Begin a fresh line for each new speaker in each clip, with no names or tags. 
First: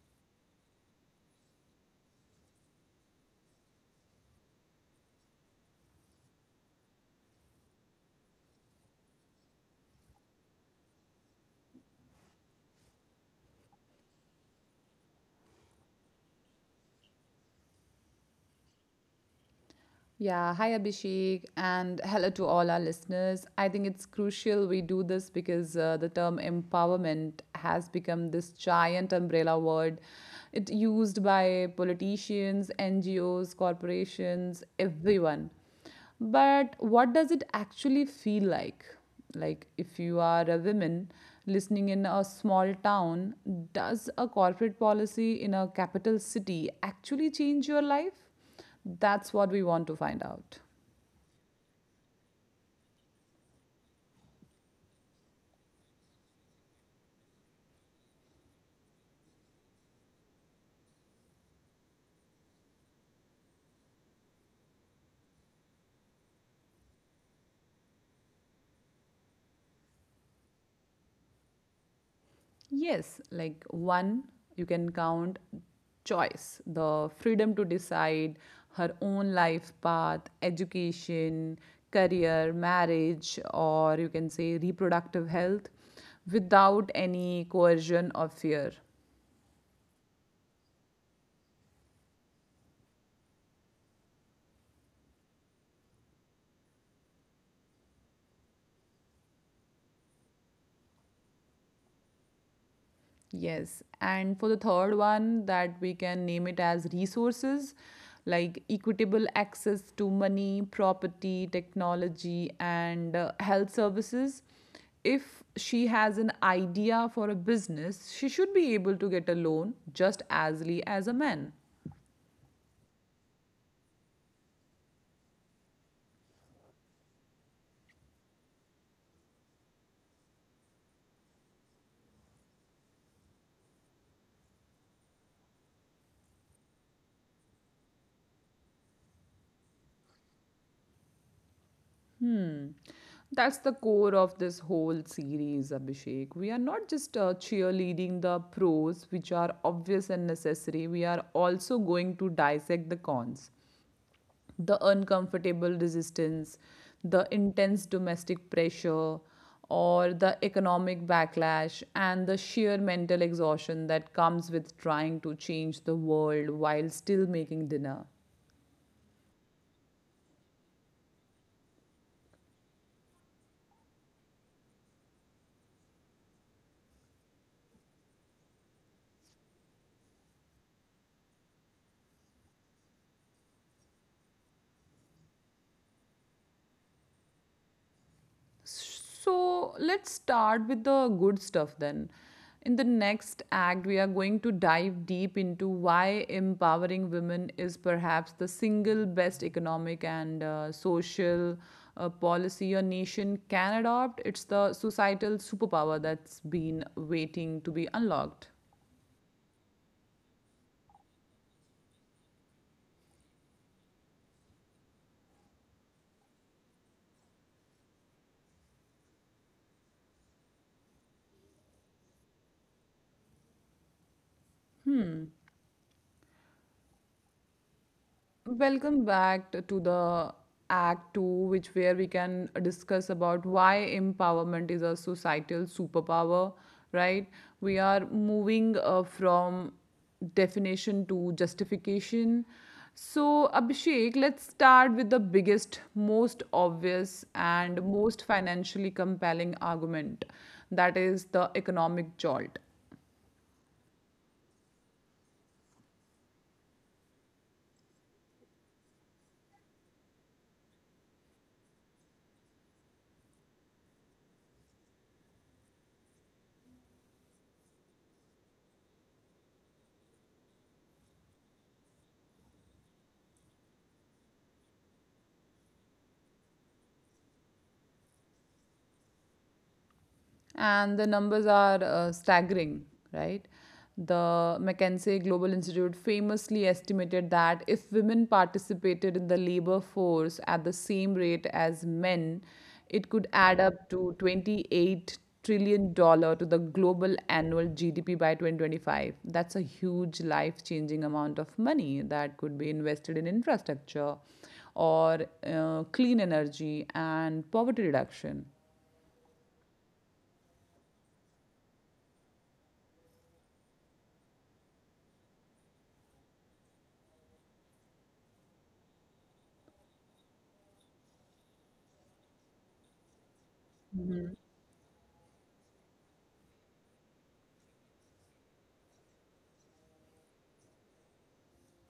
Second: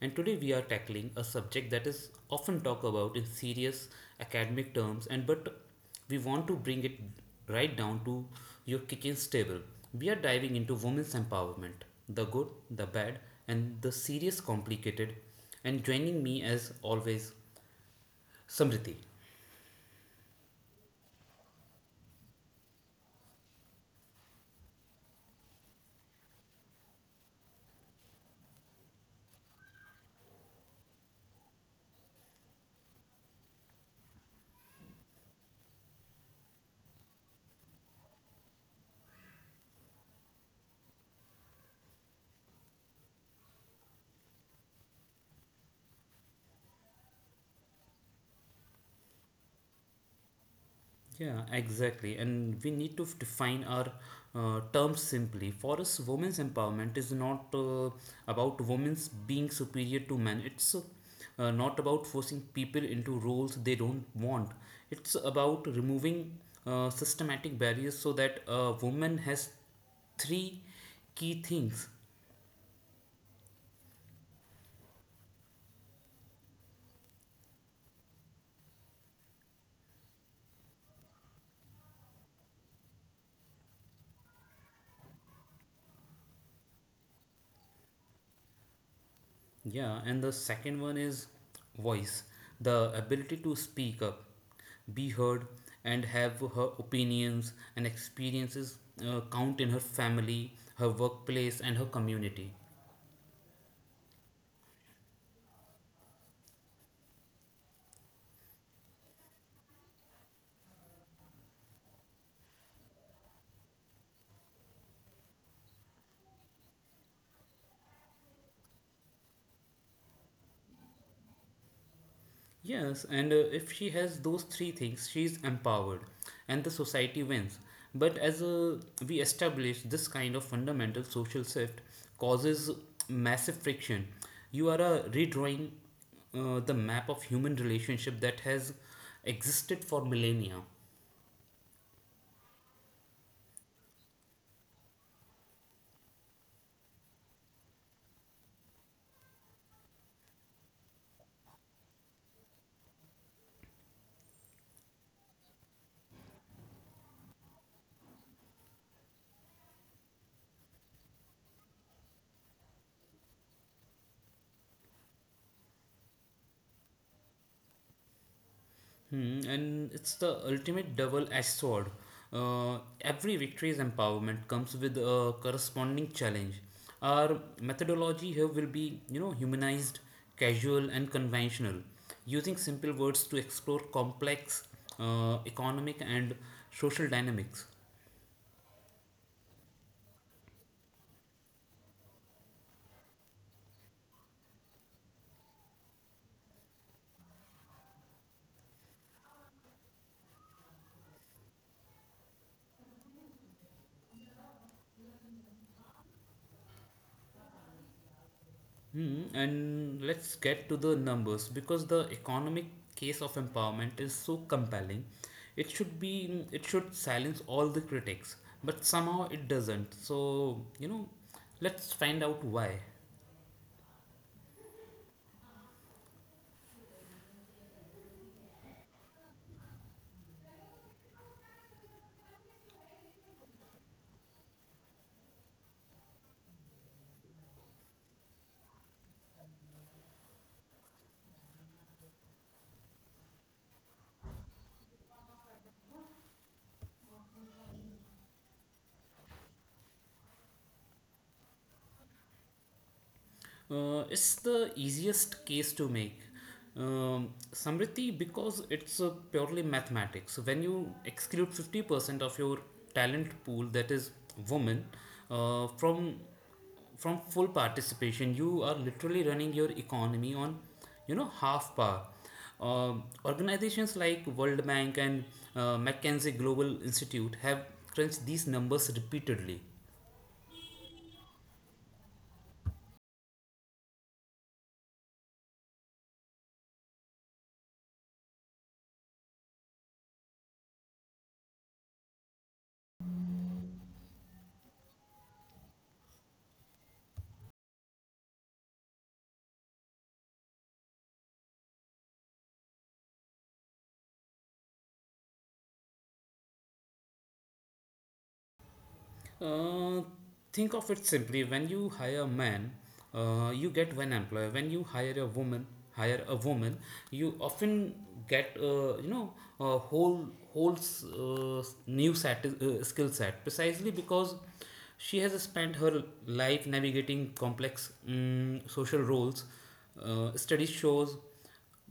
and today we are tackling a subject that is often talked about in serious academic terms, and but we want to bring it right down to your kitchen's table. We are diving into women's empowerment: the good, the bad, and the serious complicated. And joining me as always, Samriti.
Yeah, hi Abhishek, and hello to all our listeners. I think it's crucial we do this because the term empowerment has become this giant umbrella word. It's used by politicians, NGOs, corporations, everyone. But what does it actually feel like? Like, if you are a woman listening in a small town, does a corporate policy in a capital city actually change your life? That's what we want to find out.
Yeah, exactly. And we need to define our terms simply. For us, women's empowerment is not about women's being superior to men. It's not about forcing people into roles they don't want. It's about removing systematic barriers so that a woman has three key things.
Yes, like one, you can count choice, the freedom to decide her own life path, education, career, marriage, or you can say reproductive health without any coercion or fear.
Yeah, and the second one is voice, the ability to speak up, be heard, and have her opinions and experiences count in her family, her workplace, and her community.
Yes. And for the third one, that we can name it as resources like equitable access to money, property, technology, and health services. If she has an idea for a business, she should be able to get a loan just as easily as a man.
Yes, and if she has those three things, she is empowered and the society wins. But as we establish, this kind of fundamental social shift causes massive friction. You are redrawing the map of human relationship that has existed for millennia.
That's the core of this whole series, Abhishek. We are not just cheerleading the pros, which are obvious and necessary. We are also going to dissect the cons, the uncomfortable resistance, the intense domestic pressure, or the economic backlash, and the sheer mental exhaustion that comes with trying to change the world while still making dinner.
Hmm, and it's the ultimate double-edged sword. Every victory's empowerment comes with a corresponding challenge. Our methodology here will be, you know, humanized, casual, and conventional, using simple words to explore complex economic and social dynamics.
So let's start with the good stuff then. In the next act, we are going to dive deep into why empowering women is perhaps the single best economic and social policy a nation can adopt. It's the societal superpower that's been waiting to be unlocked.
Hmm, and let's get to the numbers, because the economic case of empowerment is so compelling. It should be, it should silence all the critics, but somehow it doesn't. So, you know, let's find out why.
Welcome back to the Act 2, which where we can discuss about why empowerment is a societal superpower, right? We are moving from definition to justification. So, Abhishek, let's start with the biggest, most obvious, and most financially compelling argument that is the economic jolt.
It's the easiest case to make. Samriti, because it's purely mathematics. When you exclude 50% of your talent pool, that is women, uh, from from full participation, you are literally running your economy on, you know, half power. Um Organizations like World Bank and McKinsey Global Institute have crunched these numbers repeatedly.
And the numbers are staggering, right? The McKinsey Global Institute famously estimated that if women participated in the labor force at the same rate as men, it could add up to 28 trillion dollars to the global annual GDP by 2025. That's a huge life-changing amount of money that could be invested in infrastructure or clean energy and poverty reduction.
Uh, think of it simply. When you hire a man, you get one employer. When you hire a woman, hire a woman, you often get a whole new set skill set, precisely because she has spent her life navigating complex social roles. Studies shows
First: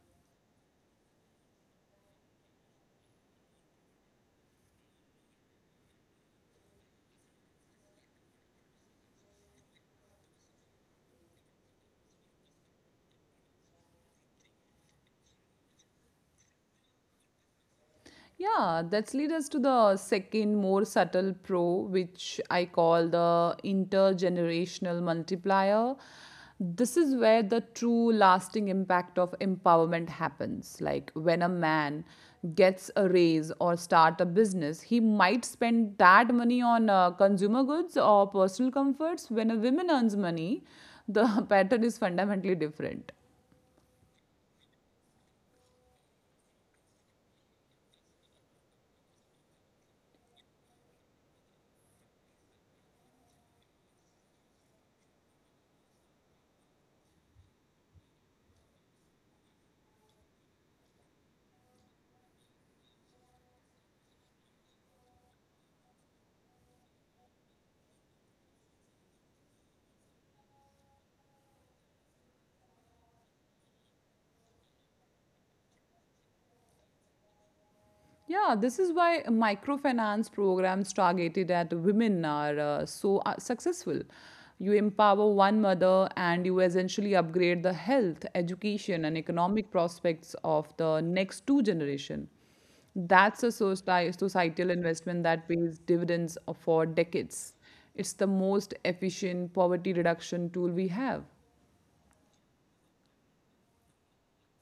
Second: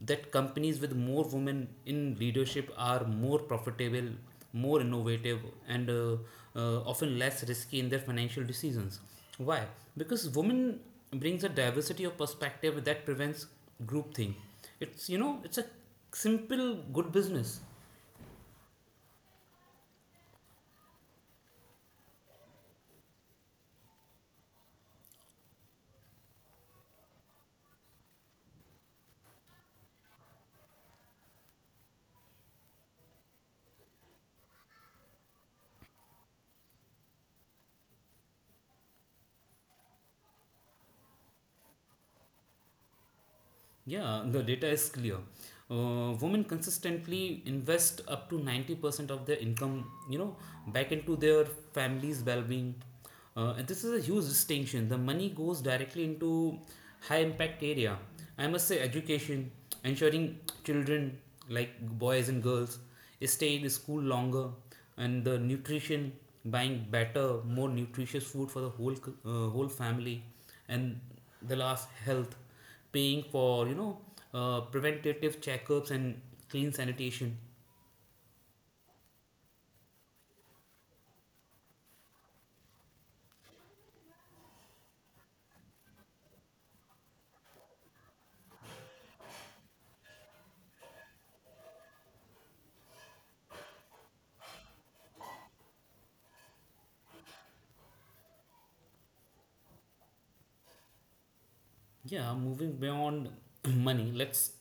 that companies with more women in leadership are more profitable, more innovative, and often less risky in their financial decisions. Why? Because women brings a diversity of perspective that prevents groupthink. It's you know it's a simple good business.
Yeah, that's lead us to the second more subtle pro, which I call the intergenerational multiplier. This is where the true lasting impact of empowerment happens. Like when a man gets a raise or start a business, he might spend that money on consumer goods or personal comforts. When a woman earns money, the pattern is fundamentally different.
Yeah, the data is clear. Women consistently invest up to 90% of their income, you know, back into their family's well-being. And this is a huge distinction. The money goes directly into high impact area. I must say education, ensuring children, like boys and girls, stay in school longer; and the nutrition, buying better, more nutritious food for the whole family; and the last, health, paying for, you know, preventative checkups and clean sanitation.
Yeah, this is why microfinance programs targeted at women are so successful. You empower one mother and you essentially upgrade the health, education, and economic prospects of the next two generation. Societal investment that pays dividends for decades. It's the most efficient poverty reduction tool we have.
Yeah, moving beyond money, let's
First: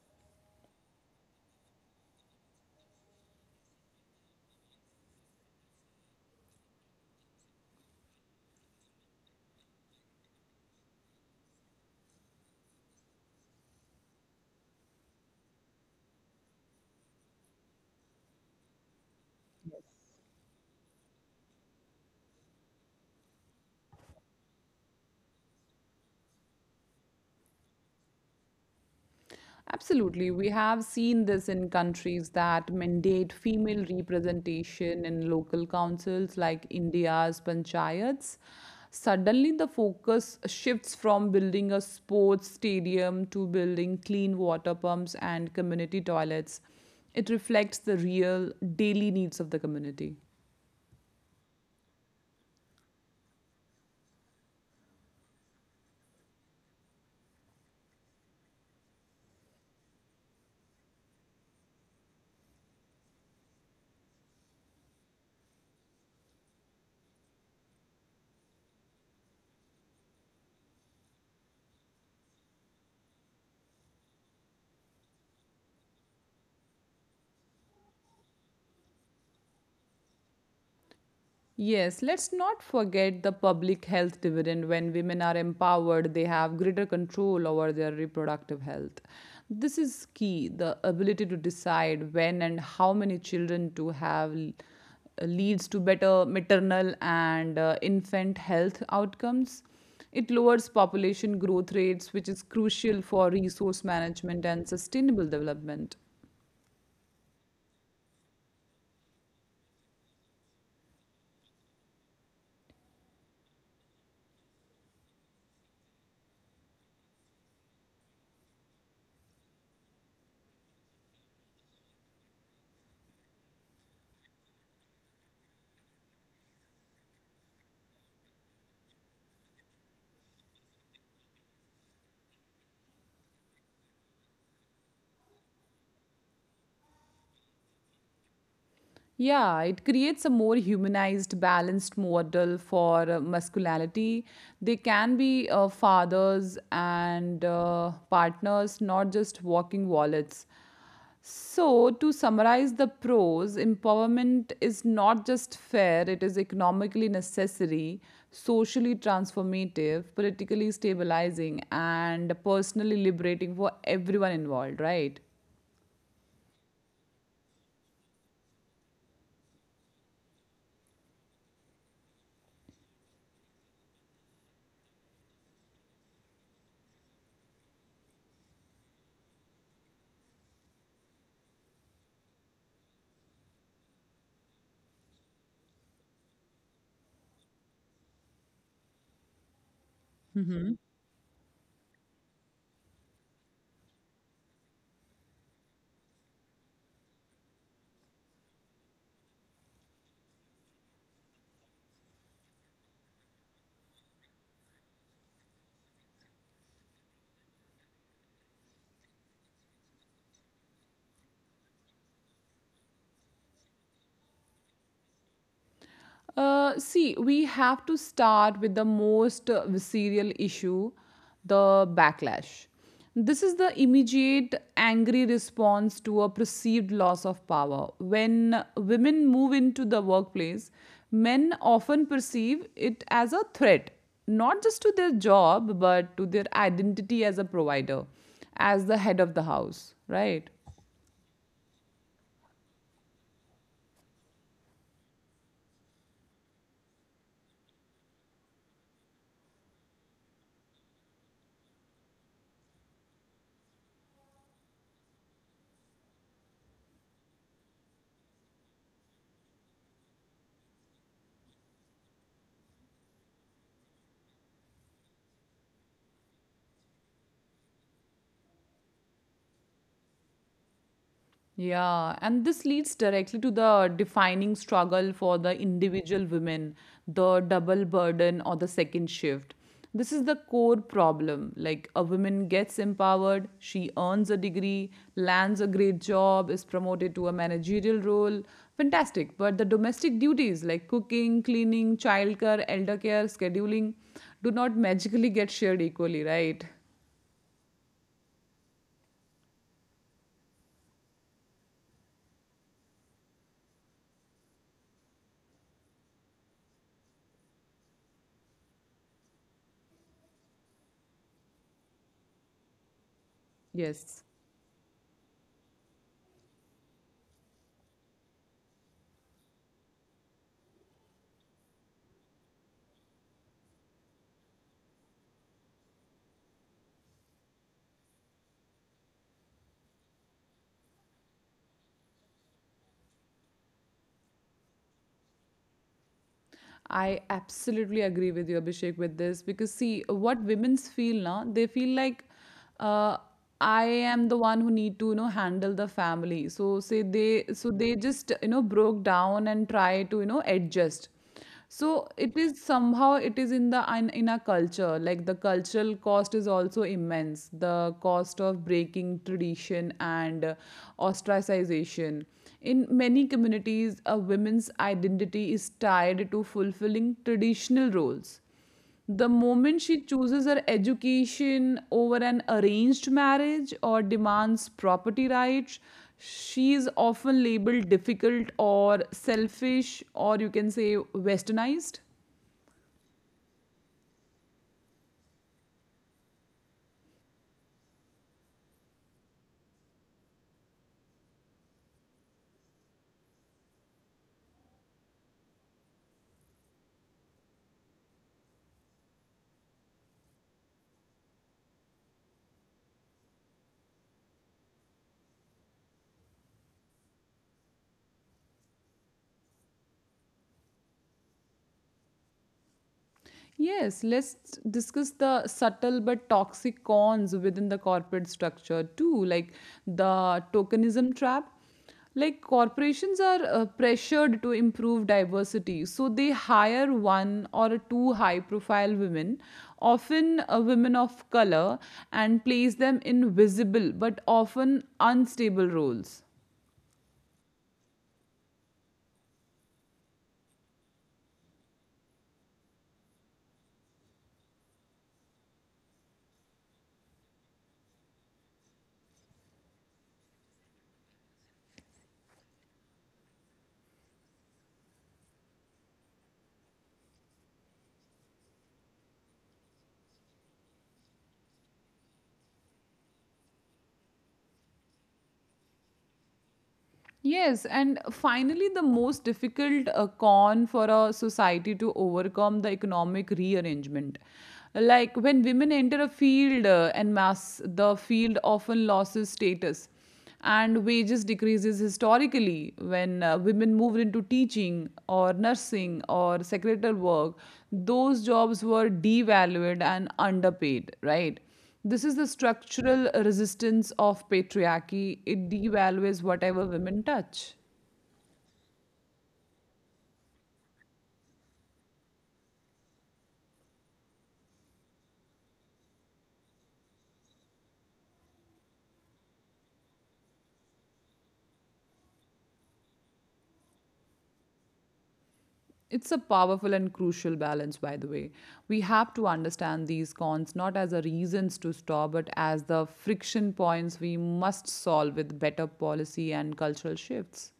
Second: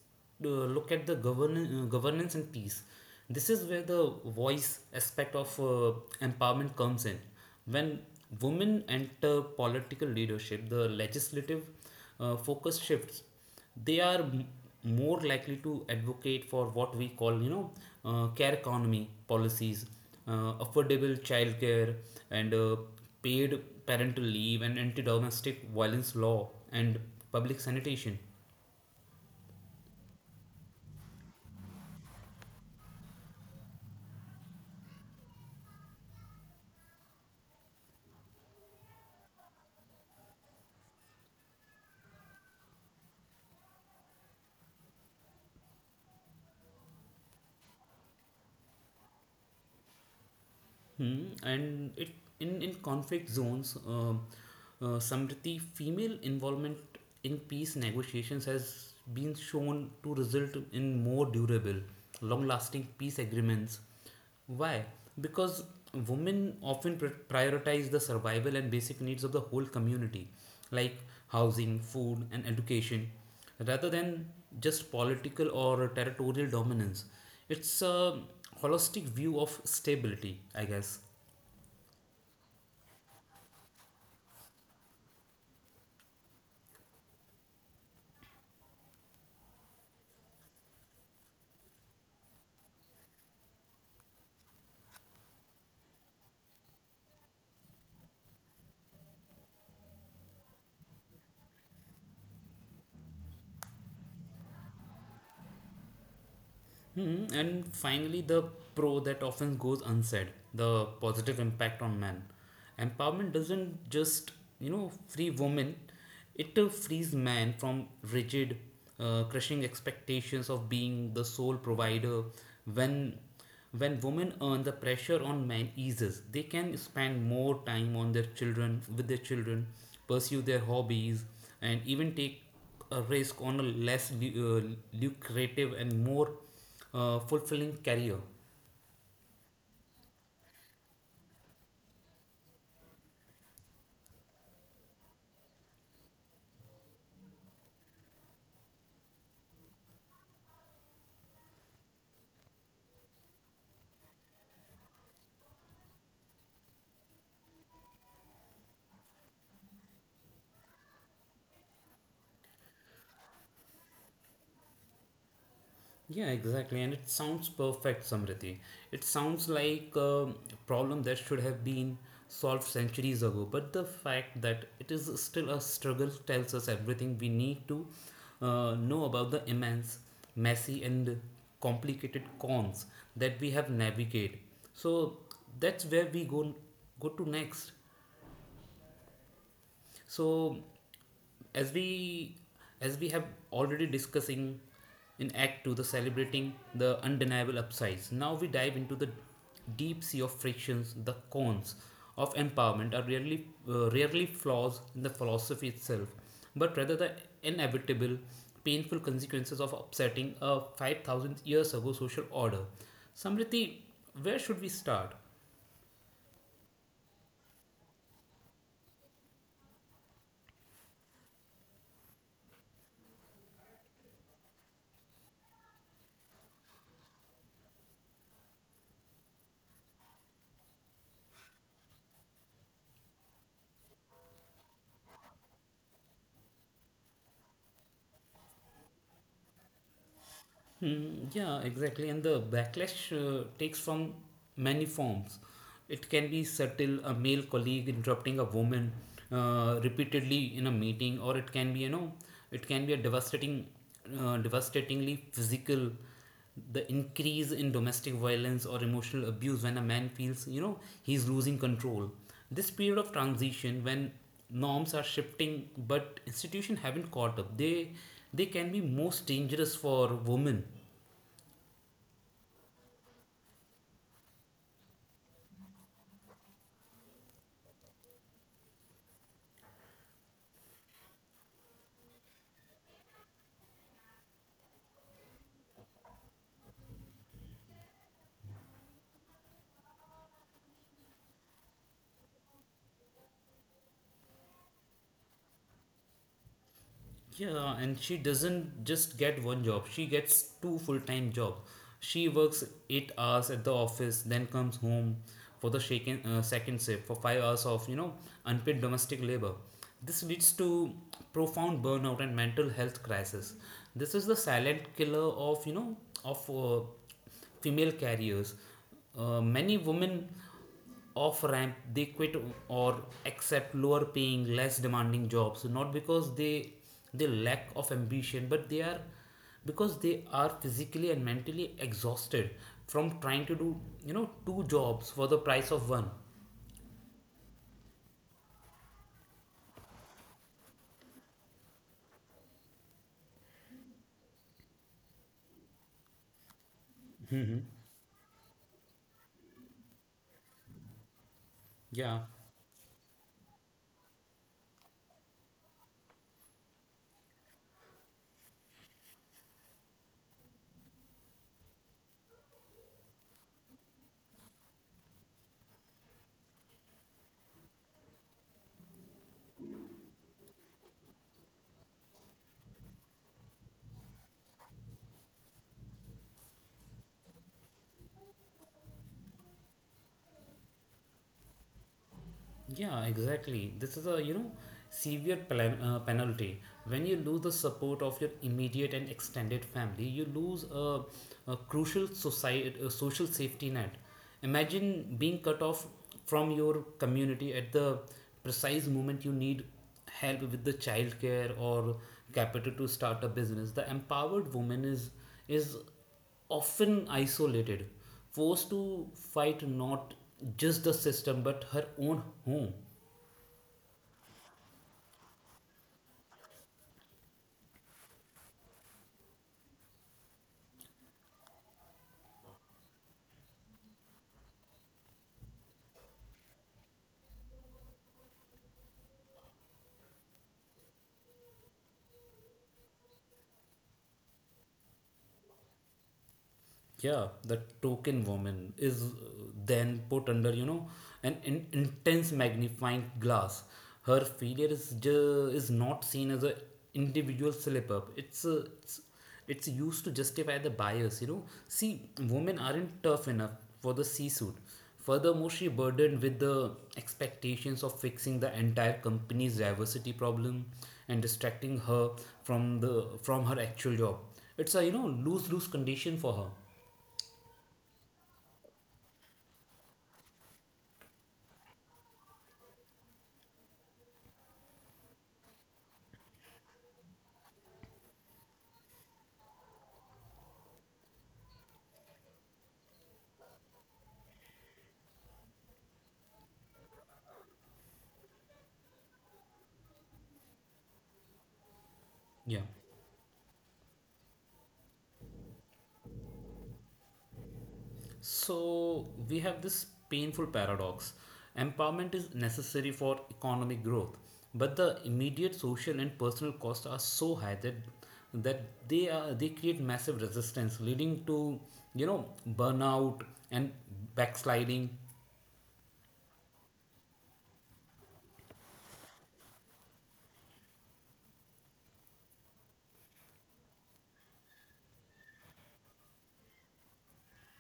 look at the governance and peace. This is where the voice aspect of empowerment comes in. When women enter political leadership, the legislative focus shifts. They are more likely to advocate for what we call, you know, care economy policies: affordable childcare, and paid parental leave, and anti-domestic violence law, and public sanitation.
Absolutely. We have seen this in countries that mandate female representation in local councils like India's panchayats. Suddenly, the focus shifts from building a sports stadium to building clean water pumps and community toilets. It reflects the real daily needs of the community.
Hmm, and it in conflict zones, Samriti, female involvement in peace negotiations has been shown to result in more durable, long-lasting peace agreements. Why? Because women often prioritize the survival and basic needs of the whole community, like housing, food, and education, rather than just political or territorial dominance. It's a holistic view of stability, I guess.
Yes, let's not forget the public health dividend. When women are empowered, they have greater control over their reproductive health. This is key, the ability to decide when and how many children to leads to better maternal and infant health outcomes. It lowers population growth rates, which is crucial for resource management and sustainable development.
Hmm, and finally, the pro that often goes unsaid: the positive impact on men. Empowerment doesn't just, you know, free women, it frees men from rigid, crushing expectations of being the sole provider. When when women earn, the pressure on men eases. They can spend more time with their children, pursue their hobbies, and even take a risk on a less lucrative and more fulfilling career.
Yeah, it creates a more humanized, balanced model for masculinity. They can be fathers and partners, not just walking wallets. So, to summarize the pros, empowerment is not just fair, it is economically necessary, socially transformative, politically stabilizing, and personally liberating for everyone involved, right?
Yeah, exactly. And it sounds perfect, Samriti. It sounds like a problem that should have been solved centuries ago. But the fact that it is still a struggle tells us everything we need to know about the immense, messy, and complicated cons that we have navigate. So that's where we go to next. So as we as we have already discussing in Act 2, the celebrating the undeniable upsides, now we dive into the deep sea of frictions. The cons of empowerment are rarely flaws in the philosophy itself, but rather the inevitable painful consequences of upsetting a 5,000 years ago social order. Samriti, where should we start?
See, we have to start with the most visceral issue, the backlash. This is the immediate angry response to a perceived loss of power. When women move into the workplace, men often perceive it as a threat, not just to their job, but to their identity as a provider, as the head of the house, right?
Hmm, yeah, exactly. And the backlash takes from many forms. It can be subtle, a male colleague interrupting a woman repeatedly in a meeting, or it can be, you know, it can be devastatingly physical, the increase in domestic violence or emotional abuse when a man feels, you know, he's losing control. This period of transition, when norms are shifting but institutions haven't caught up, they can be most dangerous for women.
Yeah, and this leads directly to the defining struggle for the individual women, the double burden or the second shift. This is the core problem. Like a woman gets empowered, she earns a degree, lands a great job, is promoted to a managerial role. Fantastic. But the domestic duties like cooking, cleaning, childcare, elder care, scheduling do not magically get shared equally, right?
Yeah, and she doesn't just get one job, she gets two full-time jobs. She works 8 hours at the office, then comes home for the second shift for 5 hours of, you know, unpaid domestic labor. This leads to profound burnout and mental health crisis. This
Yes.
is the silent killer of, you know, of female carriers. Many women off ramp. They quit or accept lower paying, less demanding jobs, not because they lack of ambition, but they are because they are physically and mentally exhausted from trying to do, you know, two jobs for the price of one.
I absolutely agree with you, Abhishek, with this because see, what women's feel now, they feel like uh, I am the one who need to, you know, handle the family. So say they, so they just, you know, broke down and try to, you know, adjust. So
Yeah.
it is somehow it is in our culture. Like the cultural cost is also immense. The cost of breaking tradition and ostracization. In many communities, a woman's identity is tied to fulfilling traditional roles. The moment she chooses her education over an arranged marriage or demands property rights, she is often labeled difficult or selfish, or you can say westernized.
Yeah, exactly. This is a, you know, penalty. When you lose the support of your immediate and extended family, you lose a crucial a social safety net. Imagine being cut off from your community at the precise moment you need help with the childcare or capital to start a business. The empowered woman is often isolated, forced to fight not just the system but her own home.
Yes, let's discuss the subtle but toxic cons within the corporate structure too, like the tokenism trap. Like corporations are pressured to improve diversity, so they hire one or two high profile women, often women of color, and place them in visible but often unstable roles.
Yeah, the token woman is, then put under, you know, an intense magnifying glass. Her failure is is not seen as a individual slip up. It's used to justify the bias. You know, see, women aren't tough enough for the C-suite. Furthermore, she burdened with the expectations of fixing the entire company's diversity problem and distracting her from her actual job. It's a lose lose condition for her.
Yes, and finally, the most difficult con for a society to overcome, the economic rearrangement. Like when women enter a field en masse, the field often loses status and wages decreases. Historically, when women moved into teaching or nursing or secretarial work, those jobs were devalued and underpaid, right? This is the
Yeah.
structural resistance of patriarchy. It devalues whatever women touch.
So we have this painful paradox. Empowerment is necessary for economic growth, but the immediate social and personal costs are so high that they create massive resistance, leading to, you know, burnout and backsliding.
It's a powerful and crucial balance, by the way. We have to understand these cons not as a reasons to stop, but as the friction points we must solve with better policy and cultural shifts.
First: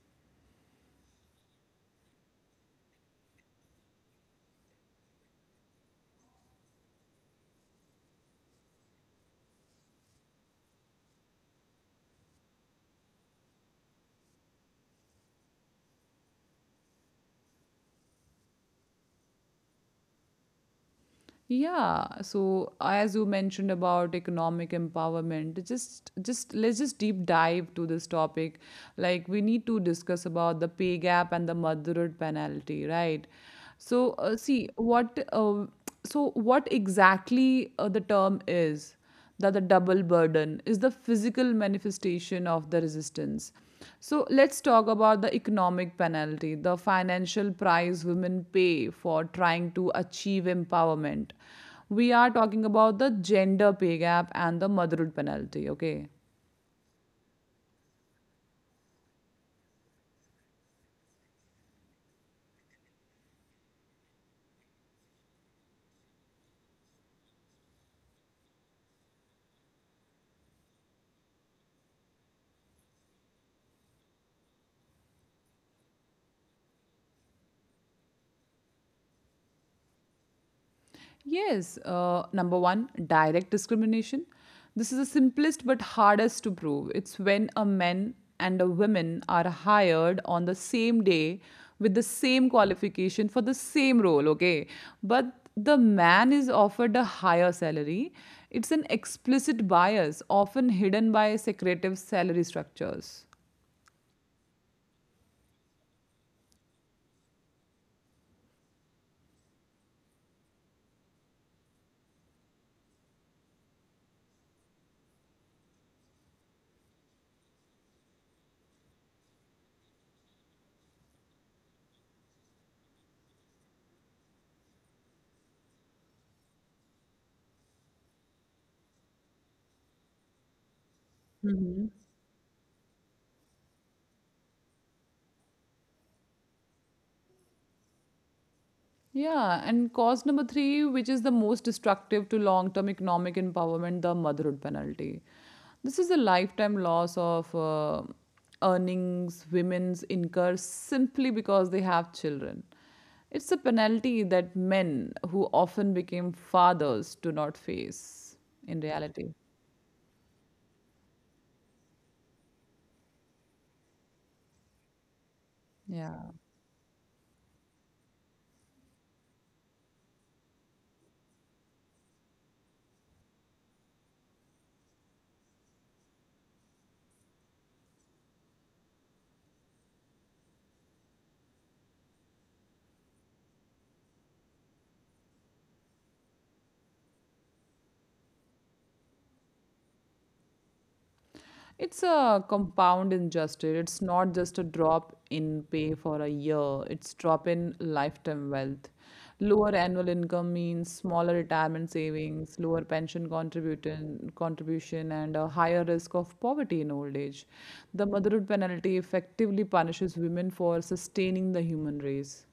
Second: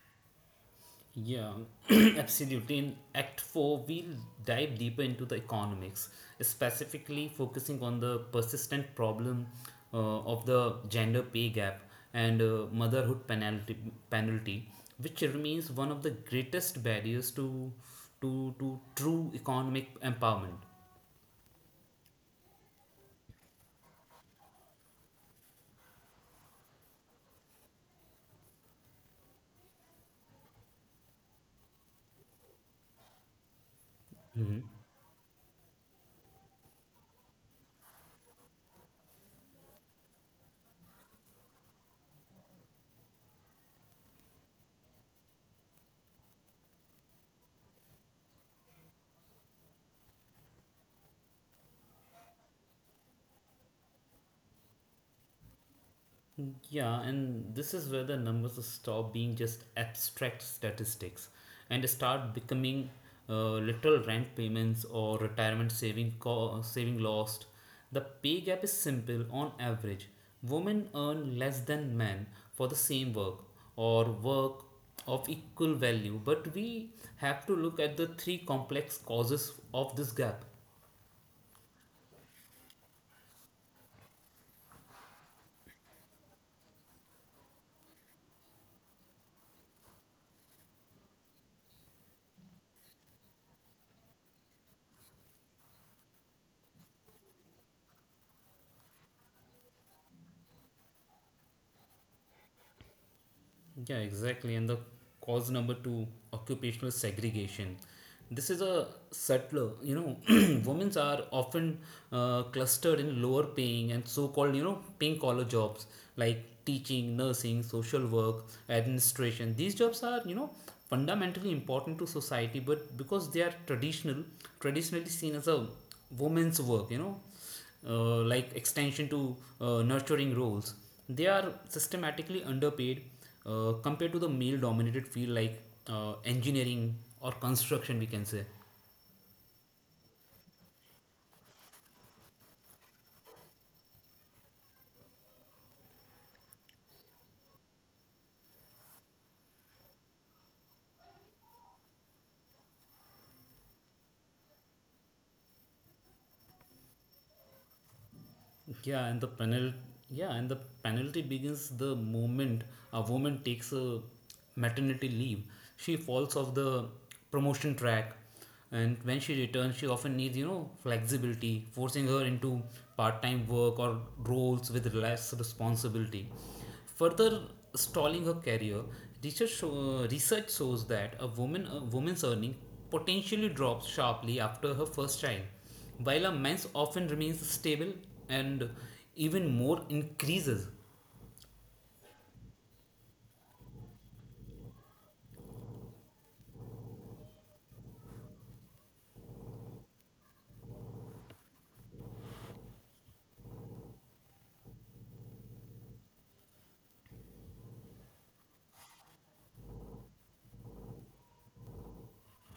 Yeah, absolutely. In Act 4, we'll dive deeper into the economics, specifically focusing on the persistent problem of the gender pay gap and motherhood penalty, which remains one of the greatest barriers to, to true economic empowerment.
Yeah, so as you mentioned about economic empowerment, just let's just deep dive to this topic. Like we need to discuss about the pay gap and the motherhood penalty, right? So see what so what exactly the term is that the double burden is the physical manifestation of the resistance. So let's talk about the economic penalty, the financial price women pay for trying to achieve empowerment. We are talking about the gender pay gap and the motherhood penalty, okay?
Yeah, and this is where the numbers stop being just abstract statistics and start becoming literal rent payments or retirement saving lost. The pay gap is simple on average. Women earn less than men for the same work or work of equal value, but we have to look at the three complex causes of this gap.
Yes, number one, direct discrimination. This is the simplest but hardest to prove. It's when a man and a woman are hired on the same day with the same qualification for the same role, okay? But the man is offered a higher salary. It's an explicit bias, often hidden by secretive salary structures.
Yeah, exactly. And the cause number two, occupational segregation. This is a subtler, you know, women are often clustered in lower paying and so called, you know, pink collar jobs like teaching, nursing, social work, administration. These jobs are, you know, fundamentally important to society, but because they are traditionally seen as a woman's work, you know, like extension to nurturing roles, they are systematically underpaid compared to the male dominated field like engineering or construction, we can say.
Yeah, and cause number three, which is the most destructive to long term economic empowerment, the motherhood penalty. This is a lifetime loss of earnings women's incur simply because they have children. It's a penalty that men who often became fathers do not face in
Yeah, and the
reality.
penalty. Yeah, and the penalty begins the moment a woman takes a maternity leave. She falls
Yeah.
off the promotion track, and when she returns, she often needs, you know, flexibility, forcing her into part-time work or roles with less responsibility, further stalling her career. Research shows that a woman's earning potentially drops sharply after her first child, while a man's often remains stable and even more increases.
It's a compound injustice. It's not just a drop in pay for a year, it's drop in lifetime wealth. Lower annual income means smaller retirement savings, lower pension contribution, contribution and a higher risk of poverty in old age. The motherhood penalty effectively punishes women for sustaining the human race.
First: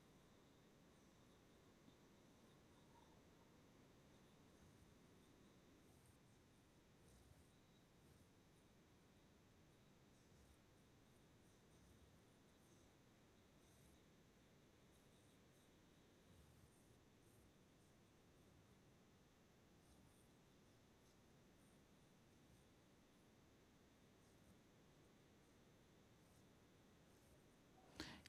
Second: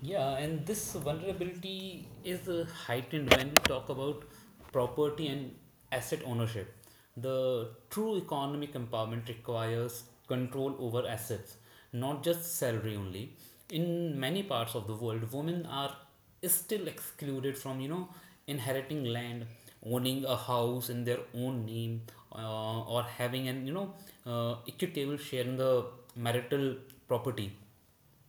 Yeah, and this vulnerability is heightened when we talk about property and asset ownership. The true economic empowerment requires control over assets, not just salary only. In many parts of the world, women are still excluded from, inheriting land, owning a house in their own name, or having an, equitable share in the marital property.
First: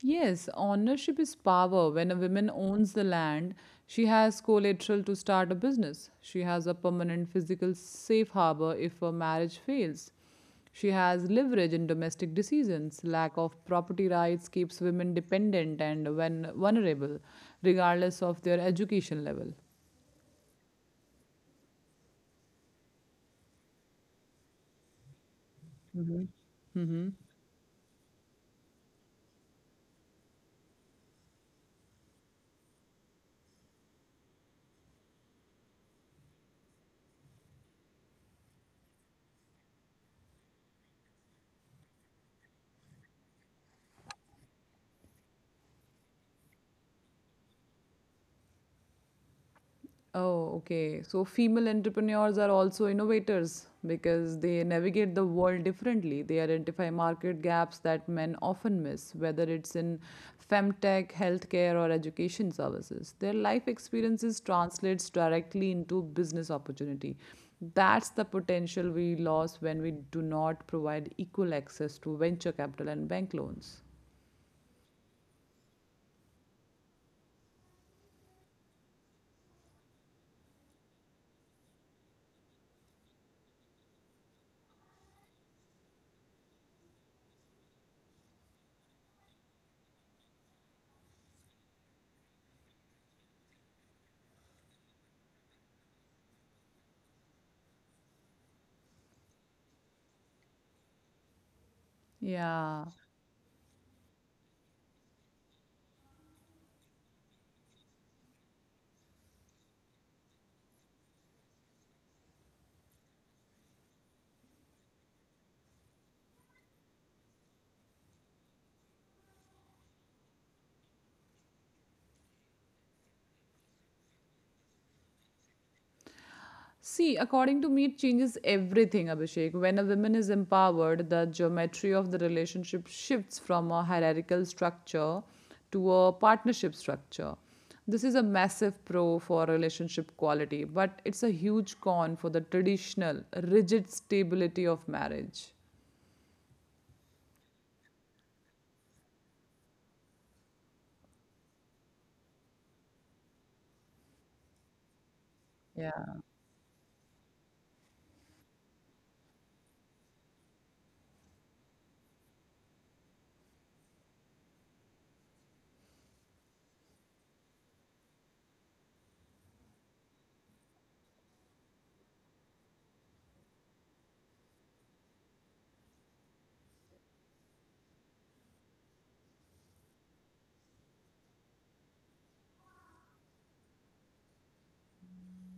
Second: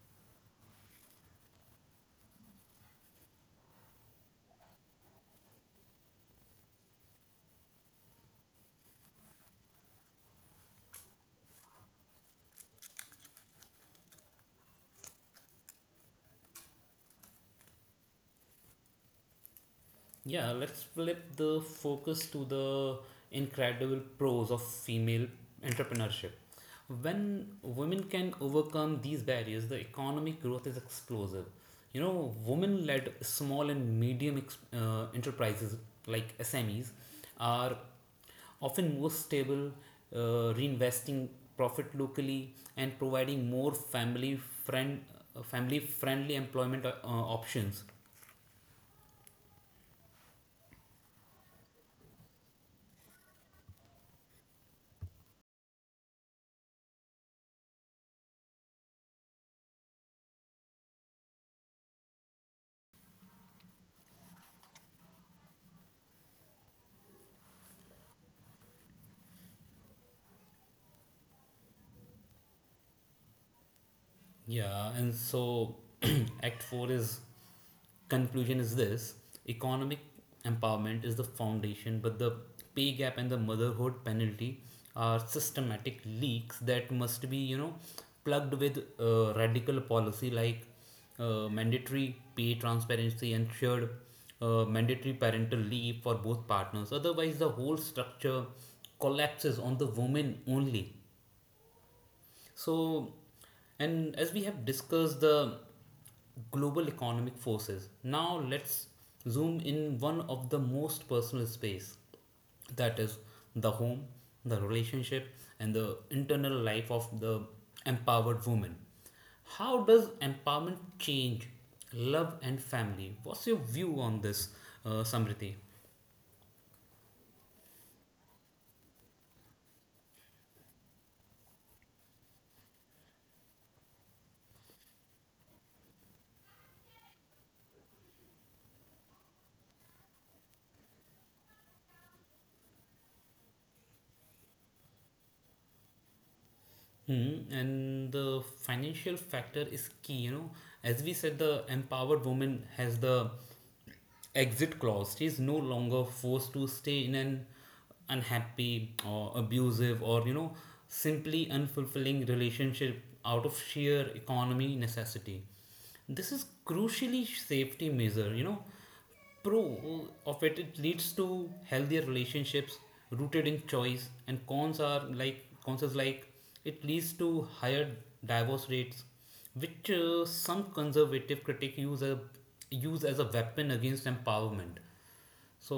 Yes, ownership is power. When a woman owns the land, she has collateral to start a business. She has a permanent physical safe harbor if her marriage fails. She has leverage in domestic decisions. Lack of property rights keeps women dependent and when vulnerable, regardless of their education level.
Yeah, let's flip the focus to the incredible pros of female entrepreneurship. When women can overcome these barriers, the economic growth is explosive. You know, women led small and medium enterprises like SMEs are often more stable, reinvesting profit locally and providing more friend, family friendly employment options.
Oh, okay. So female entrepreneurs are also innovators because they navigate the world differently. They identify market gaps that men often miss, whether it's in femtech, healthcare, or education services. Their life experiences translates directly into business opportunity. That's the potential we lose when we do not provide equal access to venture capital and bank loans.
Yeah, and so Act 4 is conclusion is this economic empowerment is the foundation, but the pay gap and the motherhood penalty are systematic leaks that must be, plugged with radical policy like mandatory pay transparency and shared mandatory parental leave for both partners. Otherwise, the whole structure collapses on the woman only.
Yeah.
So, and as we have discussed the global economic forces, now let's zoom in one of the most personal space, that is the home, the relationship, and the internal life of the empowered woman. How does empowerment change love and family? What's your view on this, Samriti?
See, according to me, it changes everything, Abhishek. When a woman is empowered, the geometry of the relationship shifts from a hierarchical structure to a partnership structure. This is a massive pro for relationship quality, but it's a huge con for the traditional, rigid stability of marriage.
Hmm, and the financial factor is key. You know, as we said, the empowered woman has the exit clause. She is no longer forced to stay in an unhappy or abusive or you know simply unfulfilling relationship out of sheer economy necessity. This is crucially safety measure. You know, pro of it, leads to healthier relationships rooted in choice, and cons are like cons is like it leads to higher divorce rates which some conservative critics use as a weapon against empowerment, so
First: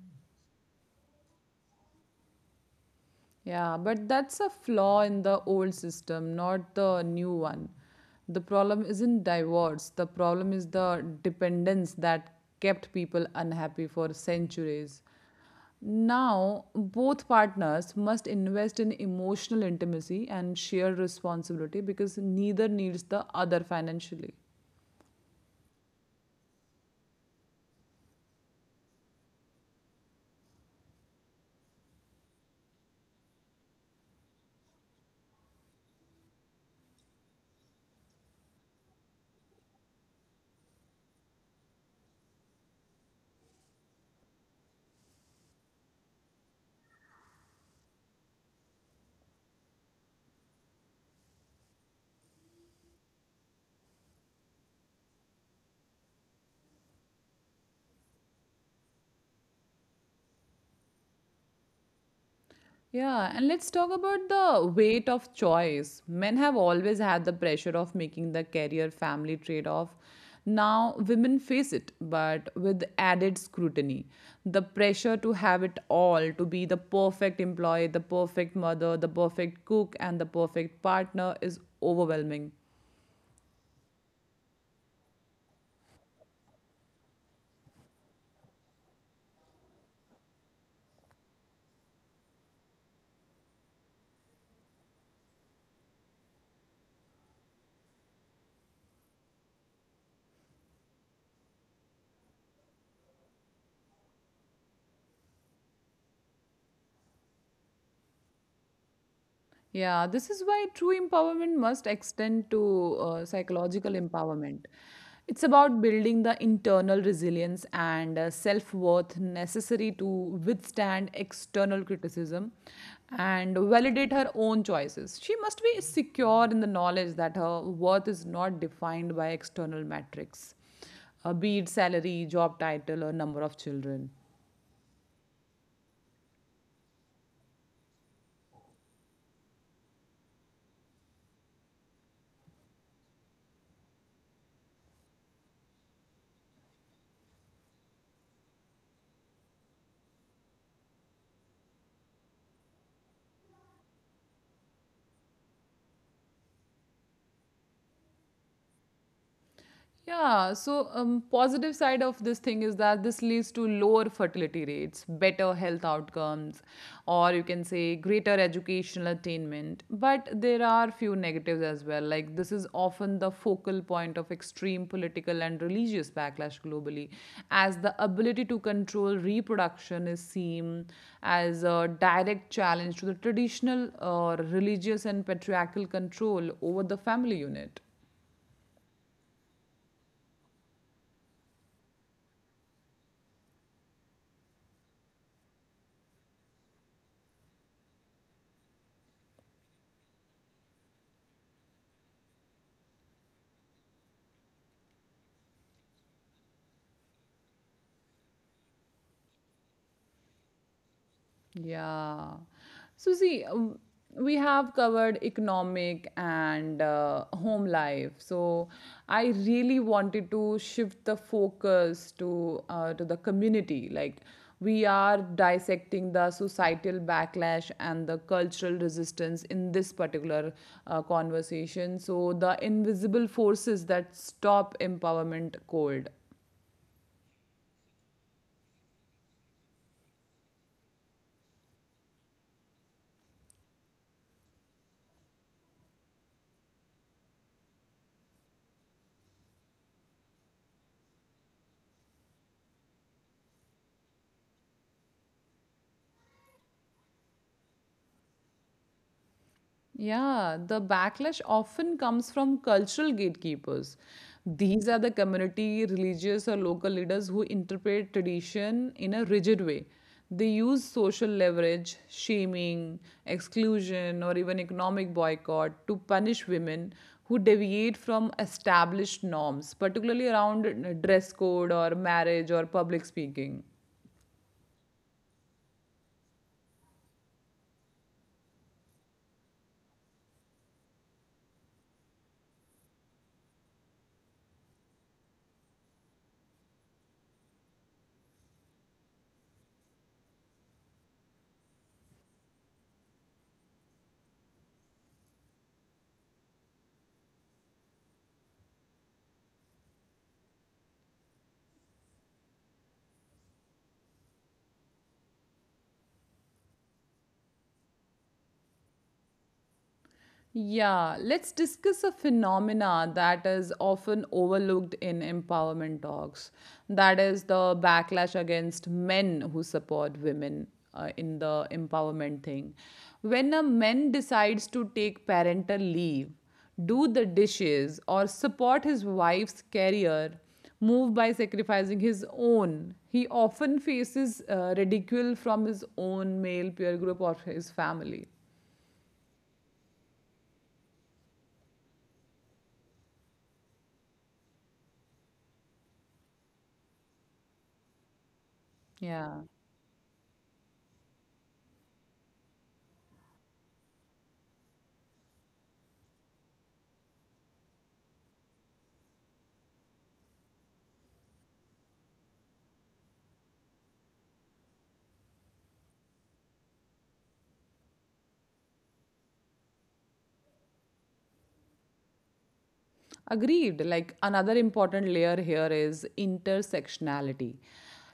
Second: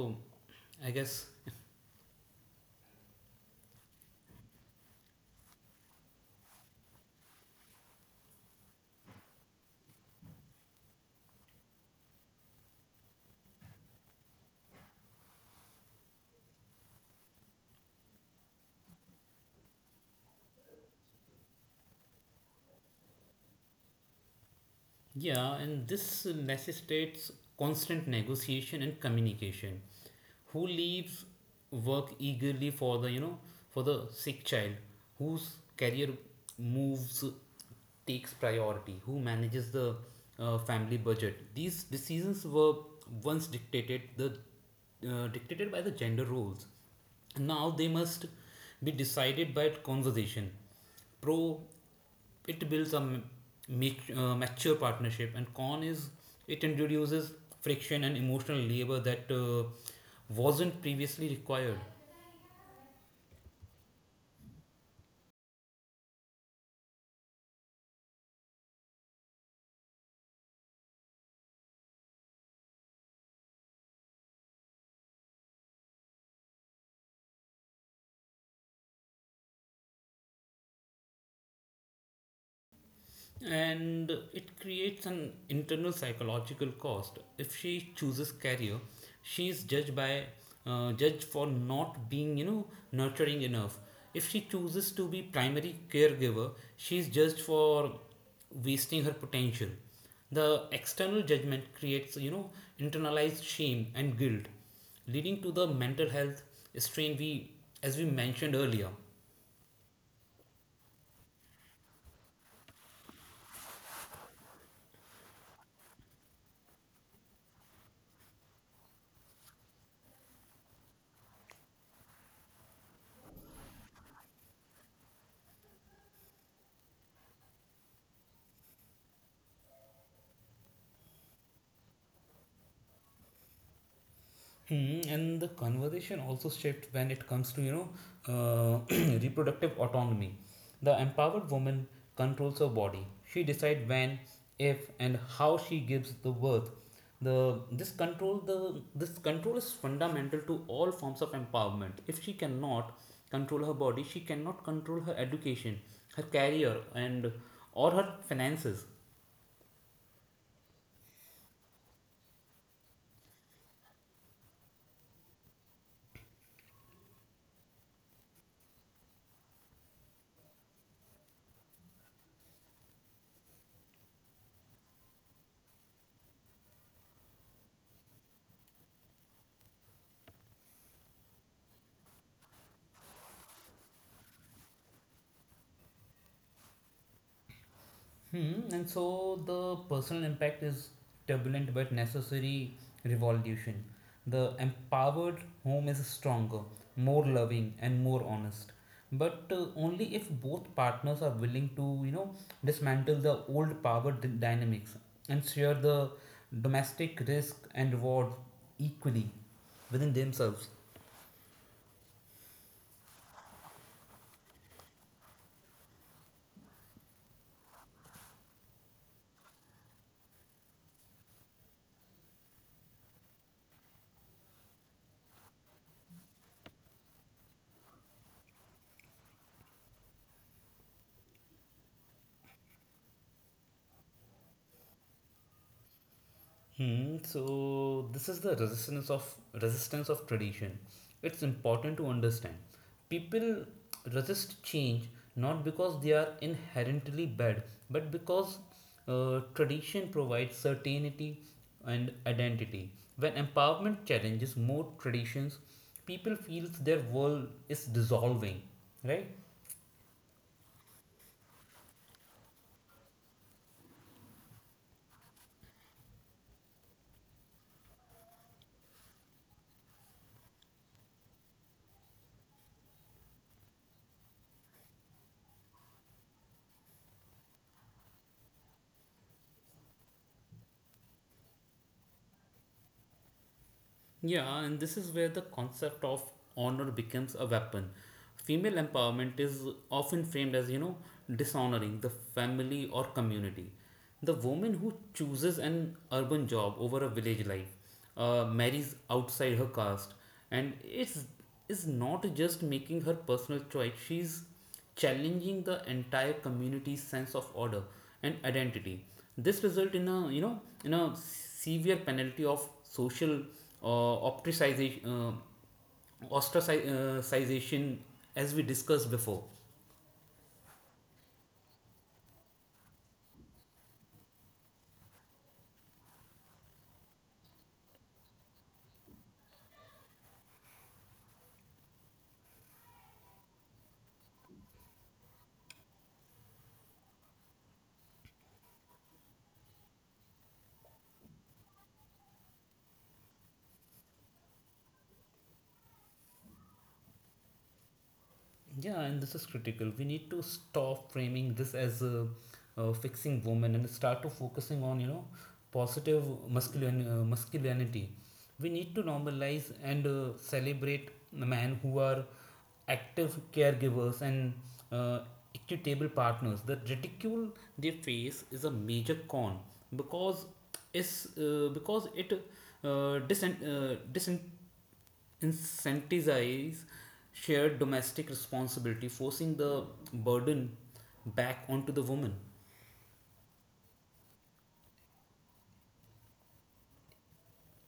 I guess.
Yeah, but that's a flaw in the old system, not the new one. The problem isn't divorce, the problem is the dependence that kept people unhappy for centuries. Now, both partners must invest in emotional intimacy and shared responsibility because neither needs the other financially.
Yeah, and this necessitates constant negotiation and communication. Who leaves work eagerly for the you know for the sick child? Whose career moves takes priority? Who manages the family budget? These decisions were once dictated the dictated by the gender roles. Now they must be decided by conversation. Pro, it builds a mature partnership, and con is it introduces friction and emotional labor that wasn't previously required.
Yeah, and let's talk about the weight of choice. Men have always had the pressure of making the career family trade off. Now, women face it, but with added scrutiny. The pressure to have it all, to be the perfect employee, the perfect mother, the perfect cook, and the perfect partner is overwhelming.
And it creates an internal psychological cost. If she chooses career, she is judged by, judged for not being you know nurturing enough. If she chooses to be primary caregiver, she is judged for wasting her potential. The external judgment creates you know internalized shame and guilt, leading to the mental health strain we as we mentioned earlier.
Yeah, this is why true empowerment must extend to psychological empowerment. It's about building the internal resilience and self worth necessary to withstand external criticism and validate her own choices. She must be secure in the knowledge that her worth is not defined by external metrics, be it salary, job title, or number of children.
Mm, and the conversation also shifts when it comes to you know uh, reproductive autonomy. The empowered woman controls her body. She decides when, if, and how she gives the birth. The this control the This control is fundamental to all forms of empowerment. If she cannot control her body, she cannot control her education, her career, and or her finances.
Yeah, so positive side of this thing is that this leads to lower fertility rates, better health outcomes, or you can say greater educational attainment. But there are few negatives as well. Like this is often the focal point of extreme political and religious backlash globally, as the ability to control reproduction is seen as a direct challenge to the traditional religious and patriarchal control over the family unit.
Hmm, and so the personal impact is turbulent but necessary revolution. The empowered home is stronger, more loving, and more honest. But only if both partners are willing to, dismantle the old power dynamics and share the domestic risk and reward equally within themselves.
Yeah. So, see, we have covered economic and home life. So, I really wanted to shift the focus to the community. Like, we are dissecting the societal backlash and the cultural resistance in this particular conversation. So, the invisible forces that stop empowerment cold.
Hmm, so this is the resistance of tradition. It's important to understand. People resist change not because they are inherently bad, but because tradition provides certainty and identity. When empowerment challenges more traditions, people feels their world is dissolving, right?
Yeah, the backlash often comes from cultural gatekeepers. These are the community, religious, or local leaders who interpret tradition in a rigid way. They use social leverage, shaming, exclusion, or even economic boycott to punish women who deviate from established norms, particularly around dress code or marriage or public speaking.
Yeah, and this is where the concept of honor becomes a weapon. Female empowerment is often framed as, dishonoring the family or community. The woman who chooses an urban job over a village life, marries outside her caste, and it's is not just making her personal choice, she's challenging the entire community's sense of order and identity. This result in a you know in a severe penalty of social uh, ostracization, ostracization, as we discussed before.
Yeah, let's discuss a phenomena that is often overlooked in empowerment talks. That is the backlash against men who support women in the empowerment thing. When a man decides to take parental leave, do the dishes, or support his wife's career, move by sacrificing his own, he often faces ridicule from his own male peer group or his family.
Yeah, and this is critical. We need to stop framing this as a, fixing woman, and start to focusing on you know positive masculine masculinity. We need to
Yeah.
normalize and celebrate men who are active caregivers and, uh, equitable partners. The ridicule they face is a major con because is because it disen- disen- incentivize shared domestic responsibility, forcing the burden back onto the woman.
Agreed. Like another important layer here is intersectionality.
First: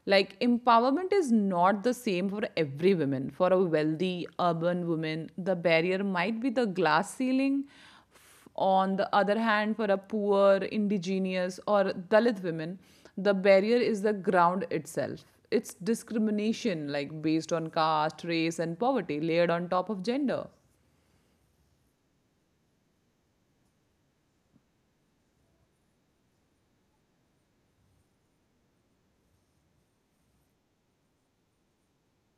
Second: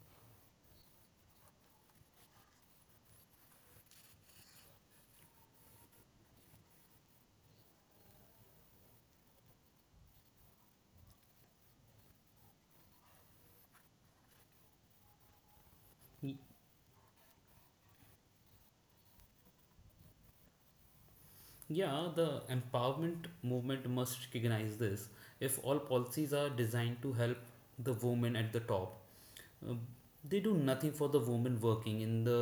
Like empowerment is not the same for every woman. For a wealthy urban woman, the barrier might be the glass ceiling. On the other hand, for a poor, indigenous, or Dalit women, the barrier is the ground itself. It's
Y-
discrimination, like based on caste, race, and poverty, layered on top of gender.
Yeah, the empowerment movement must recognize this. If all policies are designed to help the woman at the top, Um, they do nothing for the women working in the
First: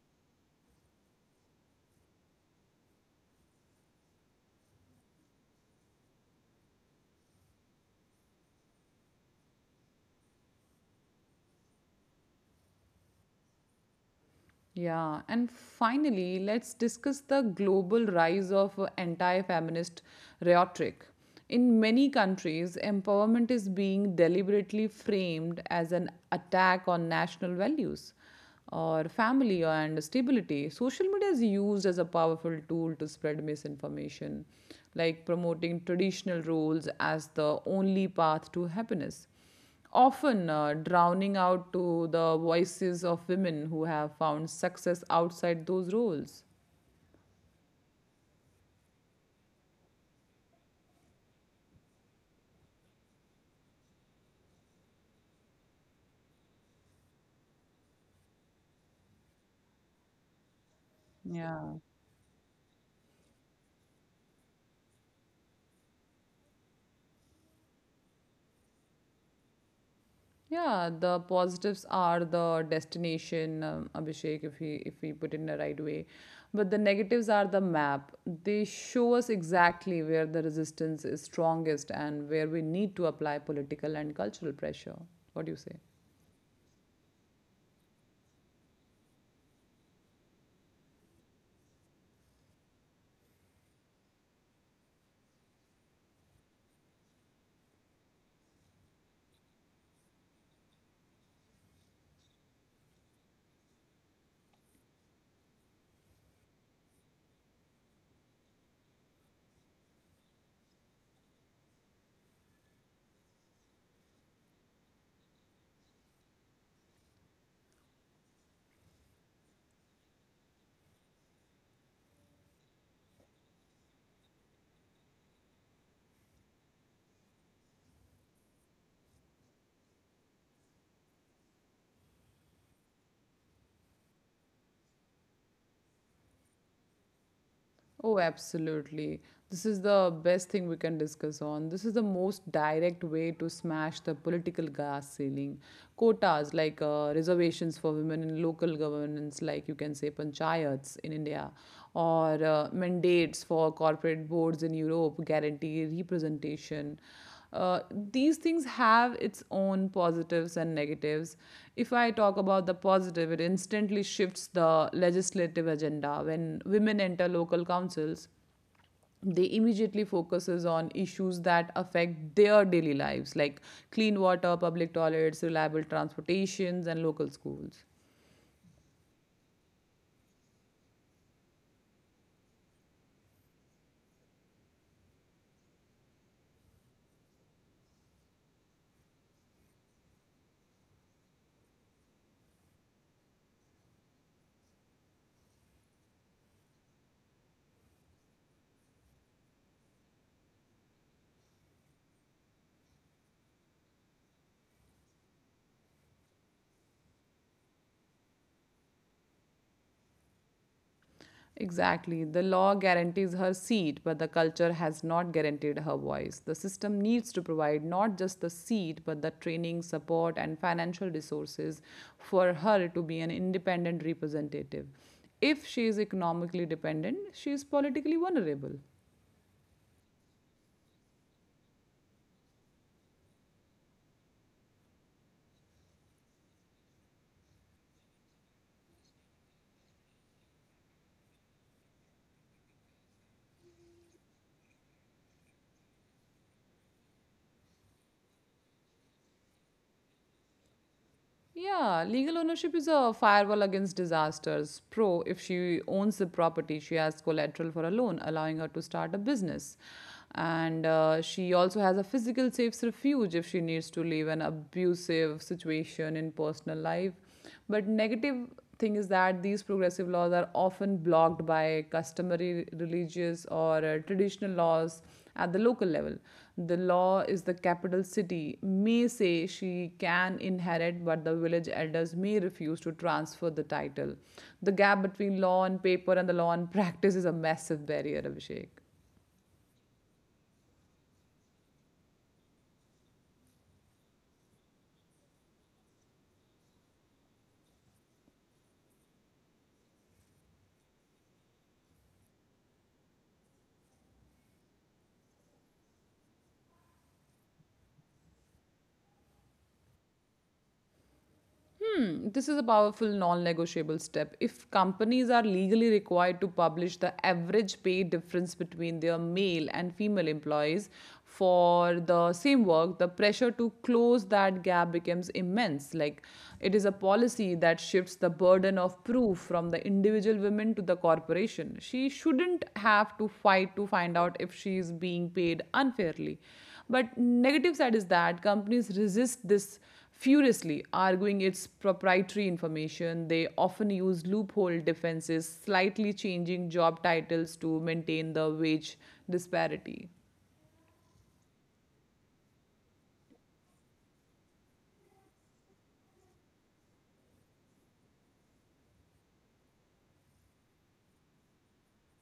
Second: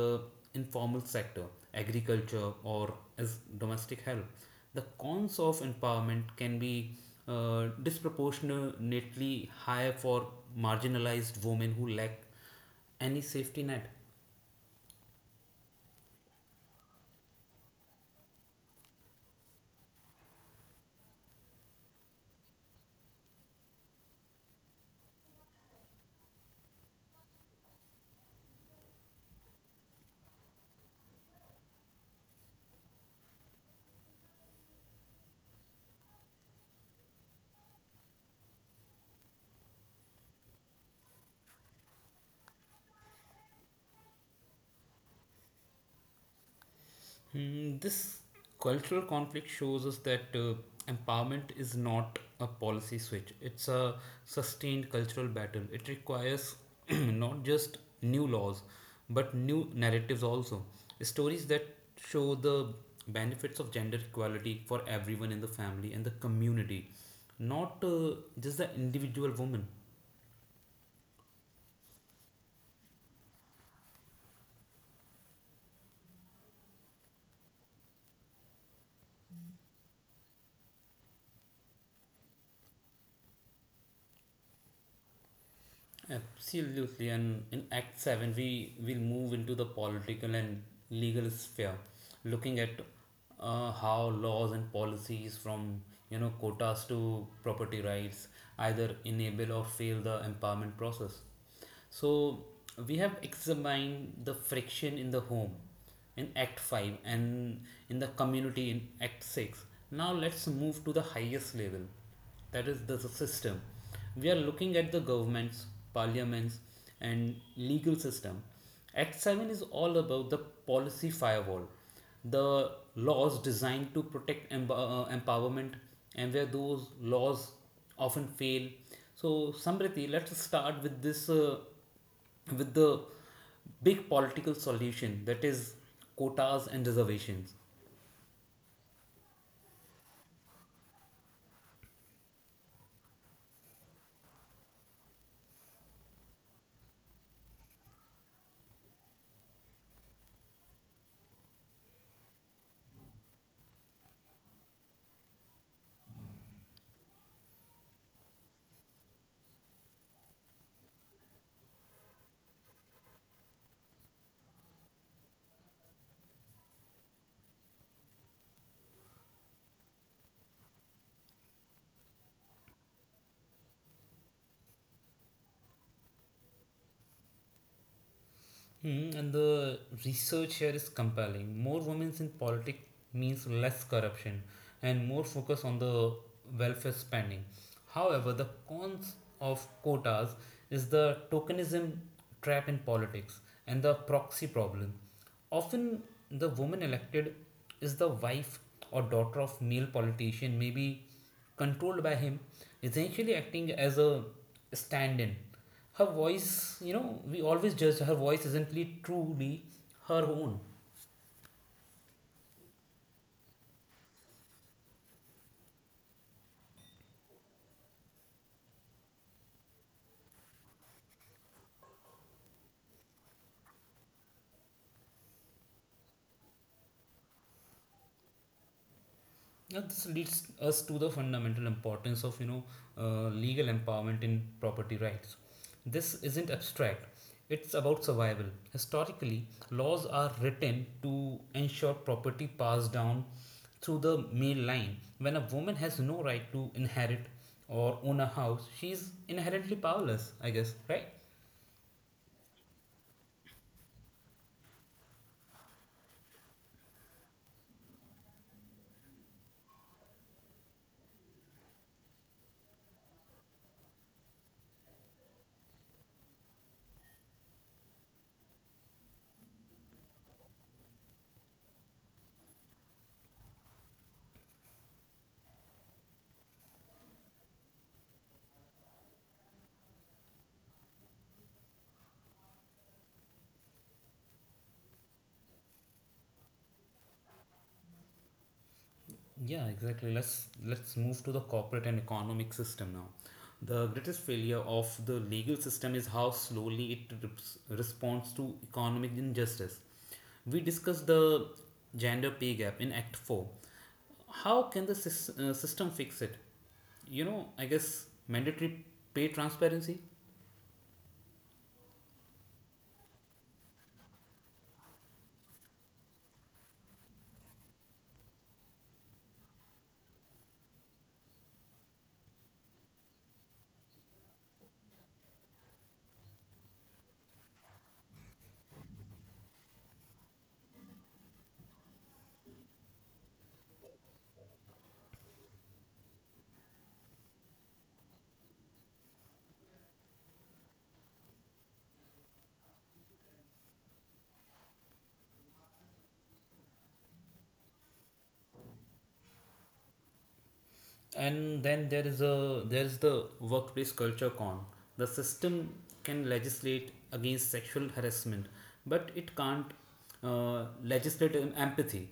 informal sector, agriculture, or as domestic help. The cons of empowerment can be disproportionately high for marginalized women who lack any safety net.
Yeah, and finally, let's discuss the global rise of anti feminist rhetoric. In many countries, empowerment is being deliberately framed as an attack on national values or family and stability. Social media is used as a powerful tool to spread misinformation, like promoting traditional roles as the only path to happiness often drowning out to the voices of women who have found success outside those roles.
Hmm. This cultural conflict shows us that empowerment is not a policy switch, it's a sustained cultural battle. It requires not just new laws, but new narratives also. Stories that
Yeah.
show the benefits of gender equality for everyone in the family and the community, not just the individual woman.
Yeah, the positives are the destination, Abhishek, if we put it in the right way, but the negatives are the map. They show us exactly where the resistance is strongest and where we need to apply political and cultural pressure. What do you say?
Absolutely, and in Act 7, we will move into the political and legal sphere, looking at how laws and policies from you know quotas to property rights either enable or fail the empowerment process. So we have examined the friction in the home in Act 5 and in the community in Act 6. Now let's move to the highest level, that is the system. We are looking at the governments, parliaments, and legal system. Act 7 is all about the policy firewall, the laws designed to protect empowerment, and where those laws often fail. So, Samriti, let's start with this with the big political solution, that is quotas and reservations.
Oh, absolutely. This is the best thing we can discuss on. This is the most direct way to smash the political glass ceiling. Quotas, like reservations for women in local governance, like you can say panchayats in India, or mandates for corporate boards in Europe, guarantee representation uh, these things have its own positives and negatives. If I talk about the positive, it instantly shifts the legislative agenda. When women enter local councils, they immediately focuses on issues that affect their daily lives, like clean water, public toilets, reliable transportations, and local schools.
Hmm, and the research here is compelling. More women in politics means less corruption and more focus on the welfare spending. However, the cons of quotas is the tokenism trap in politics and the proxy problem. Often, the woman elected is the wife or daughter of male politician, maybe controlled by him, essentially acting as a stand in. Her voice, you know, we always judge her voice isn't really truly her own.
Exactly. The law guarantees her seat, but the culture has not guaranteed her voice. The system needs to provide not just the seat, but the training, support, and financial resources for her to be an independent representative. If she is economically dependent, she is politically vulnerable.
Now this leads us to the fundamental importance of you know legal empowerment in property rights. This isn't abstract, it's about survival. Historically, laws are written to ensure property passed down through the male line. When a woman has no right to inherit or own a house, she's inherently powerless, I guess, right?
Yeah, legal ownership is a firewall against disasters. Pro, if she owns the property, she has collateral for a loan, allowing her to start a business. And she also has a physical safe refuge if she needs to leave an abusive situation in personal life, but negative thing is that these progressive laws are often blocked by customary religious or traditional laws at the local level. The law is the capital city may say she can inherit, but the village elders may refuse to transfer the title. The gap between law on paper and the law on practice is a massive barrier, Abhishek.
Yeah, exactly. Let's move to the corporate and economic system now. The greatest failure of the legal system is how slowly it responds to economic injustice. We discussed the gender pay gap in Act 4. How can the system fix it? You know, I guess mandatory pay transparency,
This is a powerful non negotiable step. If companies are legally required to publish the average pay difference between their male and female employees for the same work, the pressure to close that gap becomes immense. Like it is a policy that shifts the burden of proof from the individual women to the corporation. She shouldn't have to fight to find out if she is being paid unfairly. But negative side is that companies resist this furiously arguing its proprietary information. They often use loophole defenses, slightly changing job titles to maintain the wage disparity.
and then there is the workplace culture con. The system can legislate against sexual harassment, but it can't legislate in empathy.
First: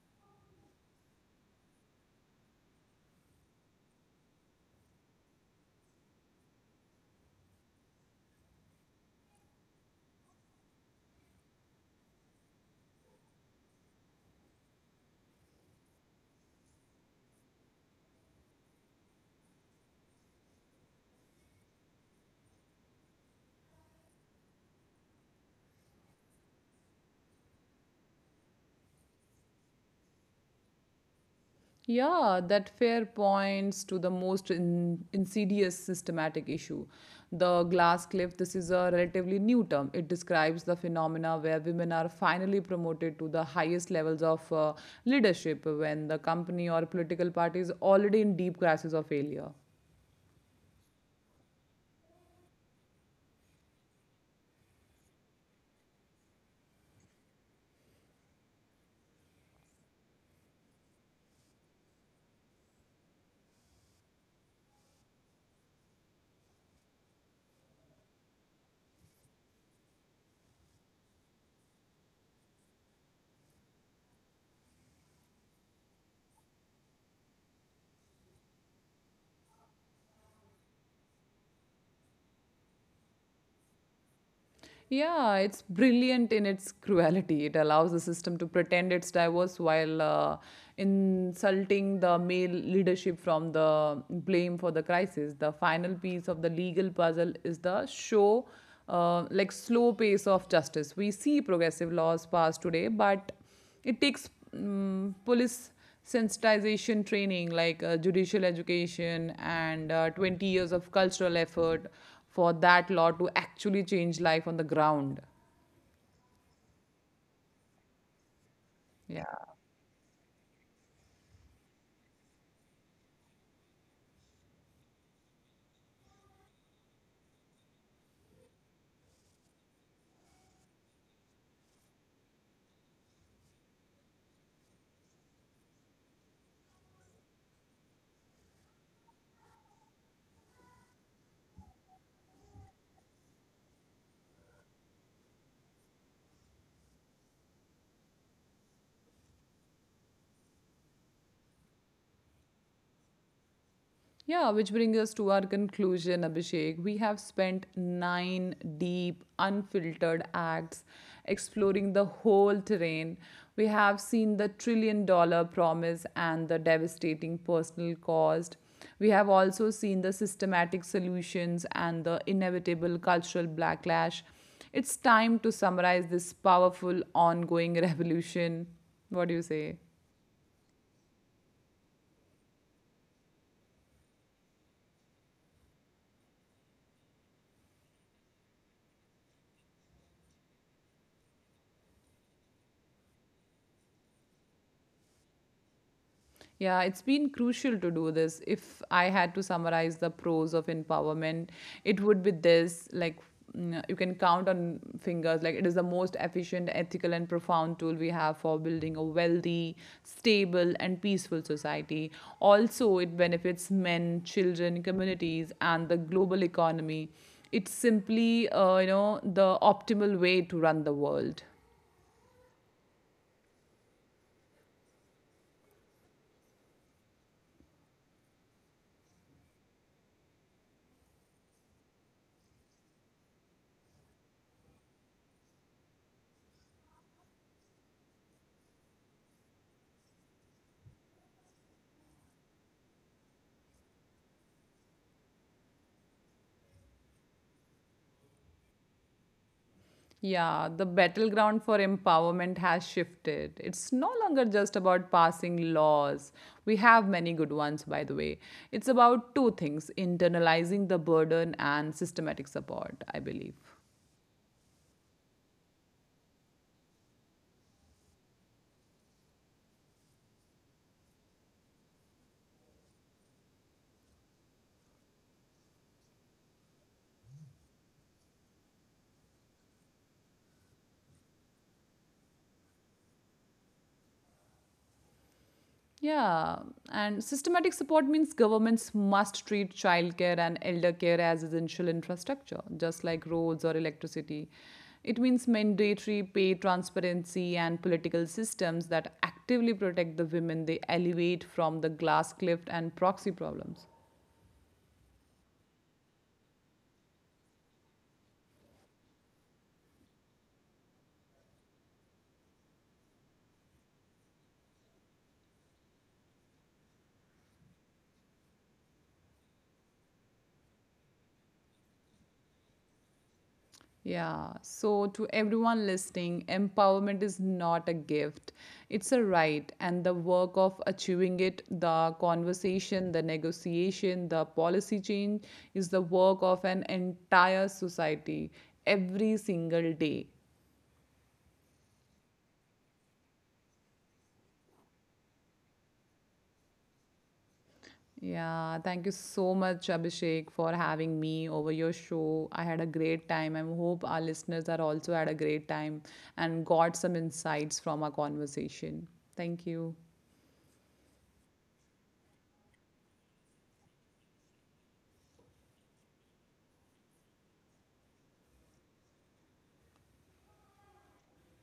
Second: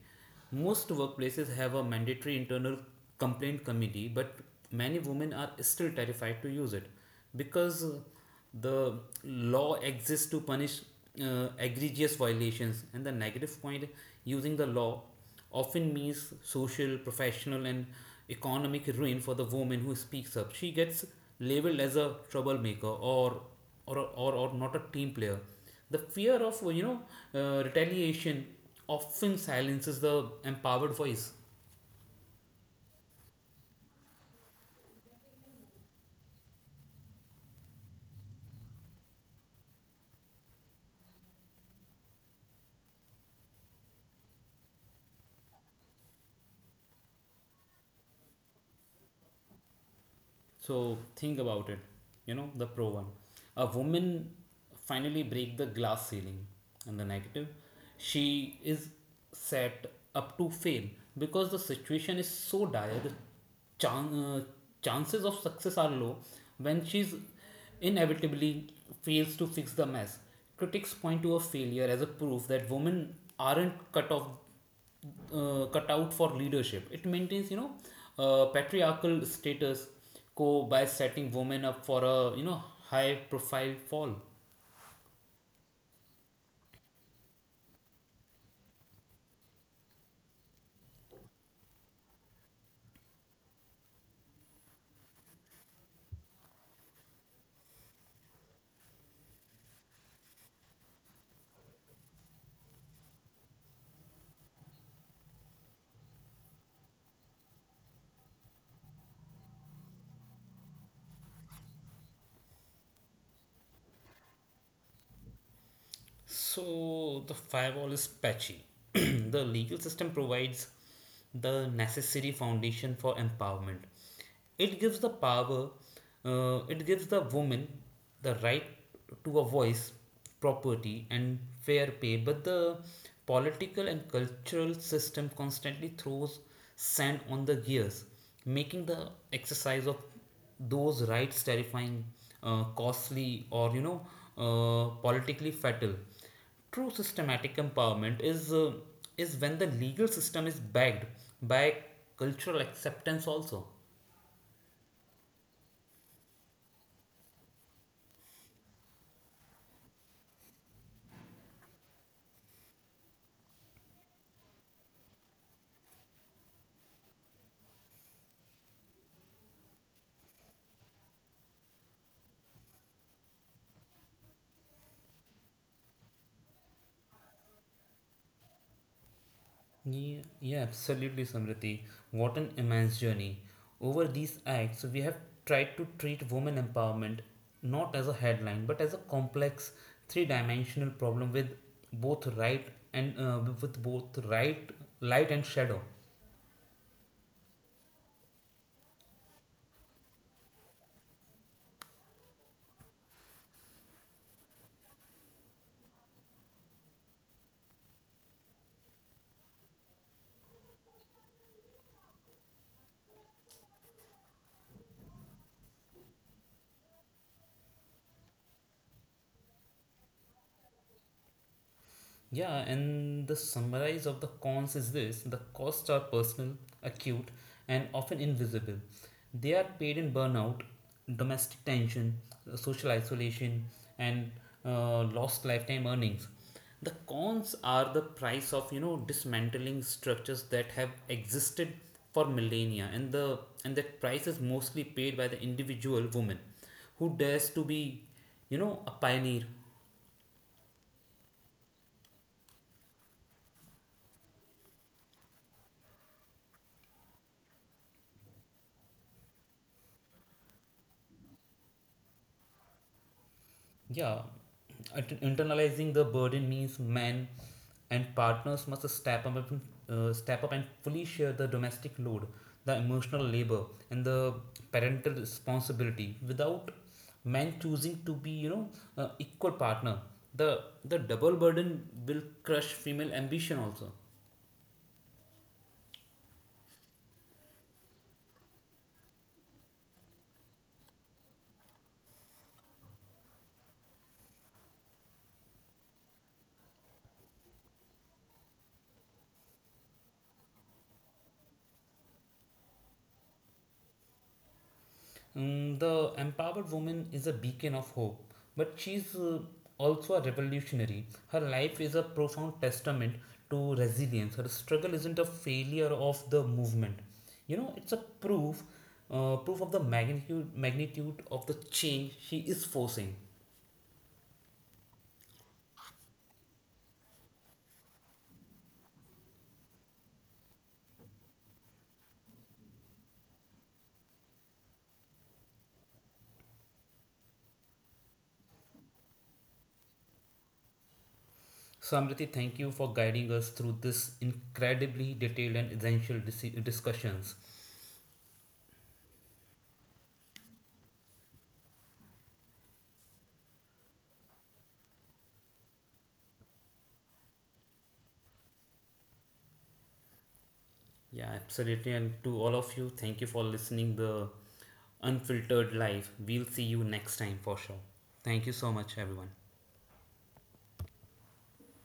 Most workplaces have a mandatory internal complaint committee, but many women are still terrified to use it because the law exists to punish egregious violations, and the negative point, using the law often means social, professional, and economic ruin for the woman who speaks up. She gets labeled as a troublemaker or not a team player. The fear of you know retaliation often silences the empowered voice.
Yeah, that fair points to the most insidious systematic issue. The glass cliff, this is a relatively new term. It describes the phenomena where women are finally promoted to the highest levels of leadership when the company or political party is already in deep crisis or failure.
So think about it. You know, the pro one. A woman finally break the glass ceiling. And the negative, she is set up to fail because the situation is so dire. The chan- uh, chances of success are low when she's inevitably fails to fix the mess. Critics point to a failure as a proof that women aren't cut out for leadership. It maintains, patriarchal status quo by setting women up for a, high profile fall.
Yeah, it's brilliant in its cruelty. It allows the system to pretend it's diverse while insulting the male leadership from the blame for the crisis. The final piece of the legal puzzle is the show, like slow pace of justice. We see progressive laws passed today, but it takes police sensitization training, like judicial education and 20 years of cultural effort for that law to actually change life on the ground.
So the firewall is patchy.
Yeah.
The legal system provides the necessary foundation for empowerment. It gives it gives the woman the right to a voice, property, and fair pay. But the political and cultural system constantly throws sand on the gears, making the exercise of those rights terrifying, costly, or politically fatal. True systematic empowerment is when the legal system is backed by cultural acceptance also.
Yeah, which brings us to our conclusion, Abhishek. We have spent nine deep, unfiltered acts exploring the whole terrain. We have seen the trillion dollar promise and the devastating personal cost. We have also seen the systematic solutions and the inevitable cultural backlash. It's time to summarize this powerful, ongoing revolution. What do you say?
Yeah, yeah, absolutely, Samriti. What an immense journey. Over these acts, we have tried to treat women empowerment not as a headline but as a complex three dimensional problem with both right and with both right, light and shadow.
Yeah, it's been crucial to do this. If I had to summarize the pros of empowerment, it would be this, like, you can count on fingers. Like, it is the most efficient, ethical, and profound tool we have for building a wealthy, stable, and peaceful society. Also, it benefits men, children, communities, and the global economy. It's simply, you know, the optimal way to run the world.
Yeah, and the summarize of the cons is this, the costs are personal, acute, and often invisible. They are paid in burnout, domestic tension, social isolation, and lost lifetime earnings. The cons are the price of you know dismantling structures that have existed for millennia, and the and that price is mostly paid by the individual woman who dares to be you know a pioneer.
Yeah, the battleground for empowerment has shifted. It's no longer just about passing laws. We have many good ones, by the way. It's about two things: internalizing the burden and systematic support, I believe.
Yeah, internalizing the burden means men and partners must step up and fully share the domestic load, the emotional labor, and the parental responsibility. Without men choosing to be, equal partner, the double burden will crush female ambition also.
Yeah, and systematic support means governments must treat childcare and elder care as essential infrastructure, just like roads or electricity. It means mandatory pay transparency and political systems that actively protect the women they elevate from the glass cliff and proxy problems.
Mm, the empowered woman is a beacon of hope, but she's also a revolutionary. Her life is a profound testament to resilience. Her struggle isn't a failure of the movement. You know, it's a proof of the magnitude of the change she is forcing.
Yeah, so to everyone listening, empowerment is not a gift. It's a right, and the work of achieving it, the conversation, the negotiation, the policy change is the work of an entire society every single day.
Samriti, thank you for guiding us through this incredibly detailed and essential discussions.
Yeah, thank you so much, Abhishek, for having me over your show. I had a great time. I hope our listeners are also had a great time and got some insights from our conversation. Thank you.
Yeah, absolutely. And to all of you, thank you for listening the unfiltered life. We'll see you next time for sure. Thank you so much, everyone.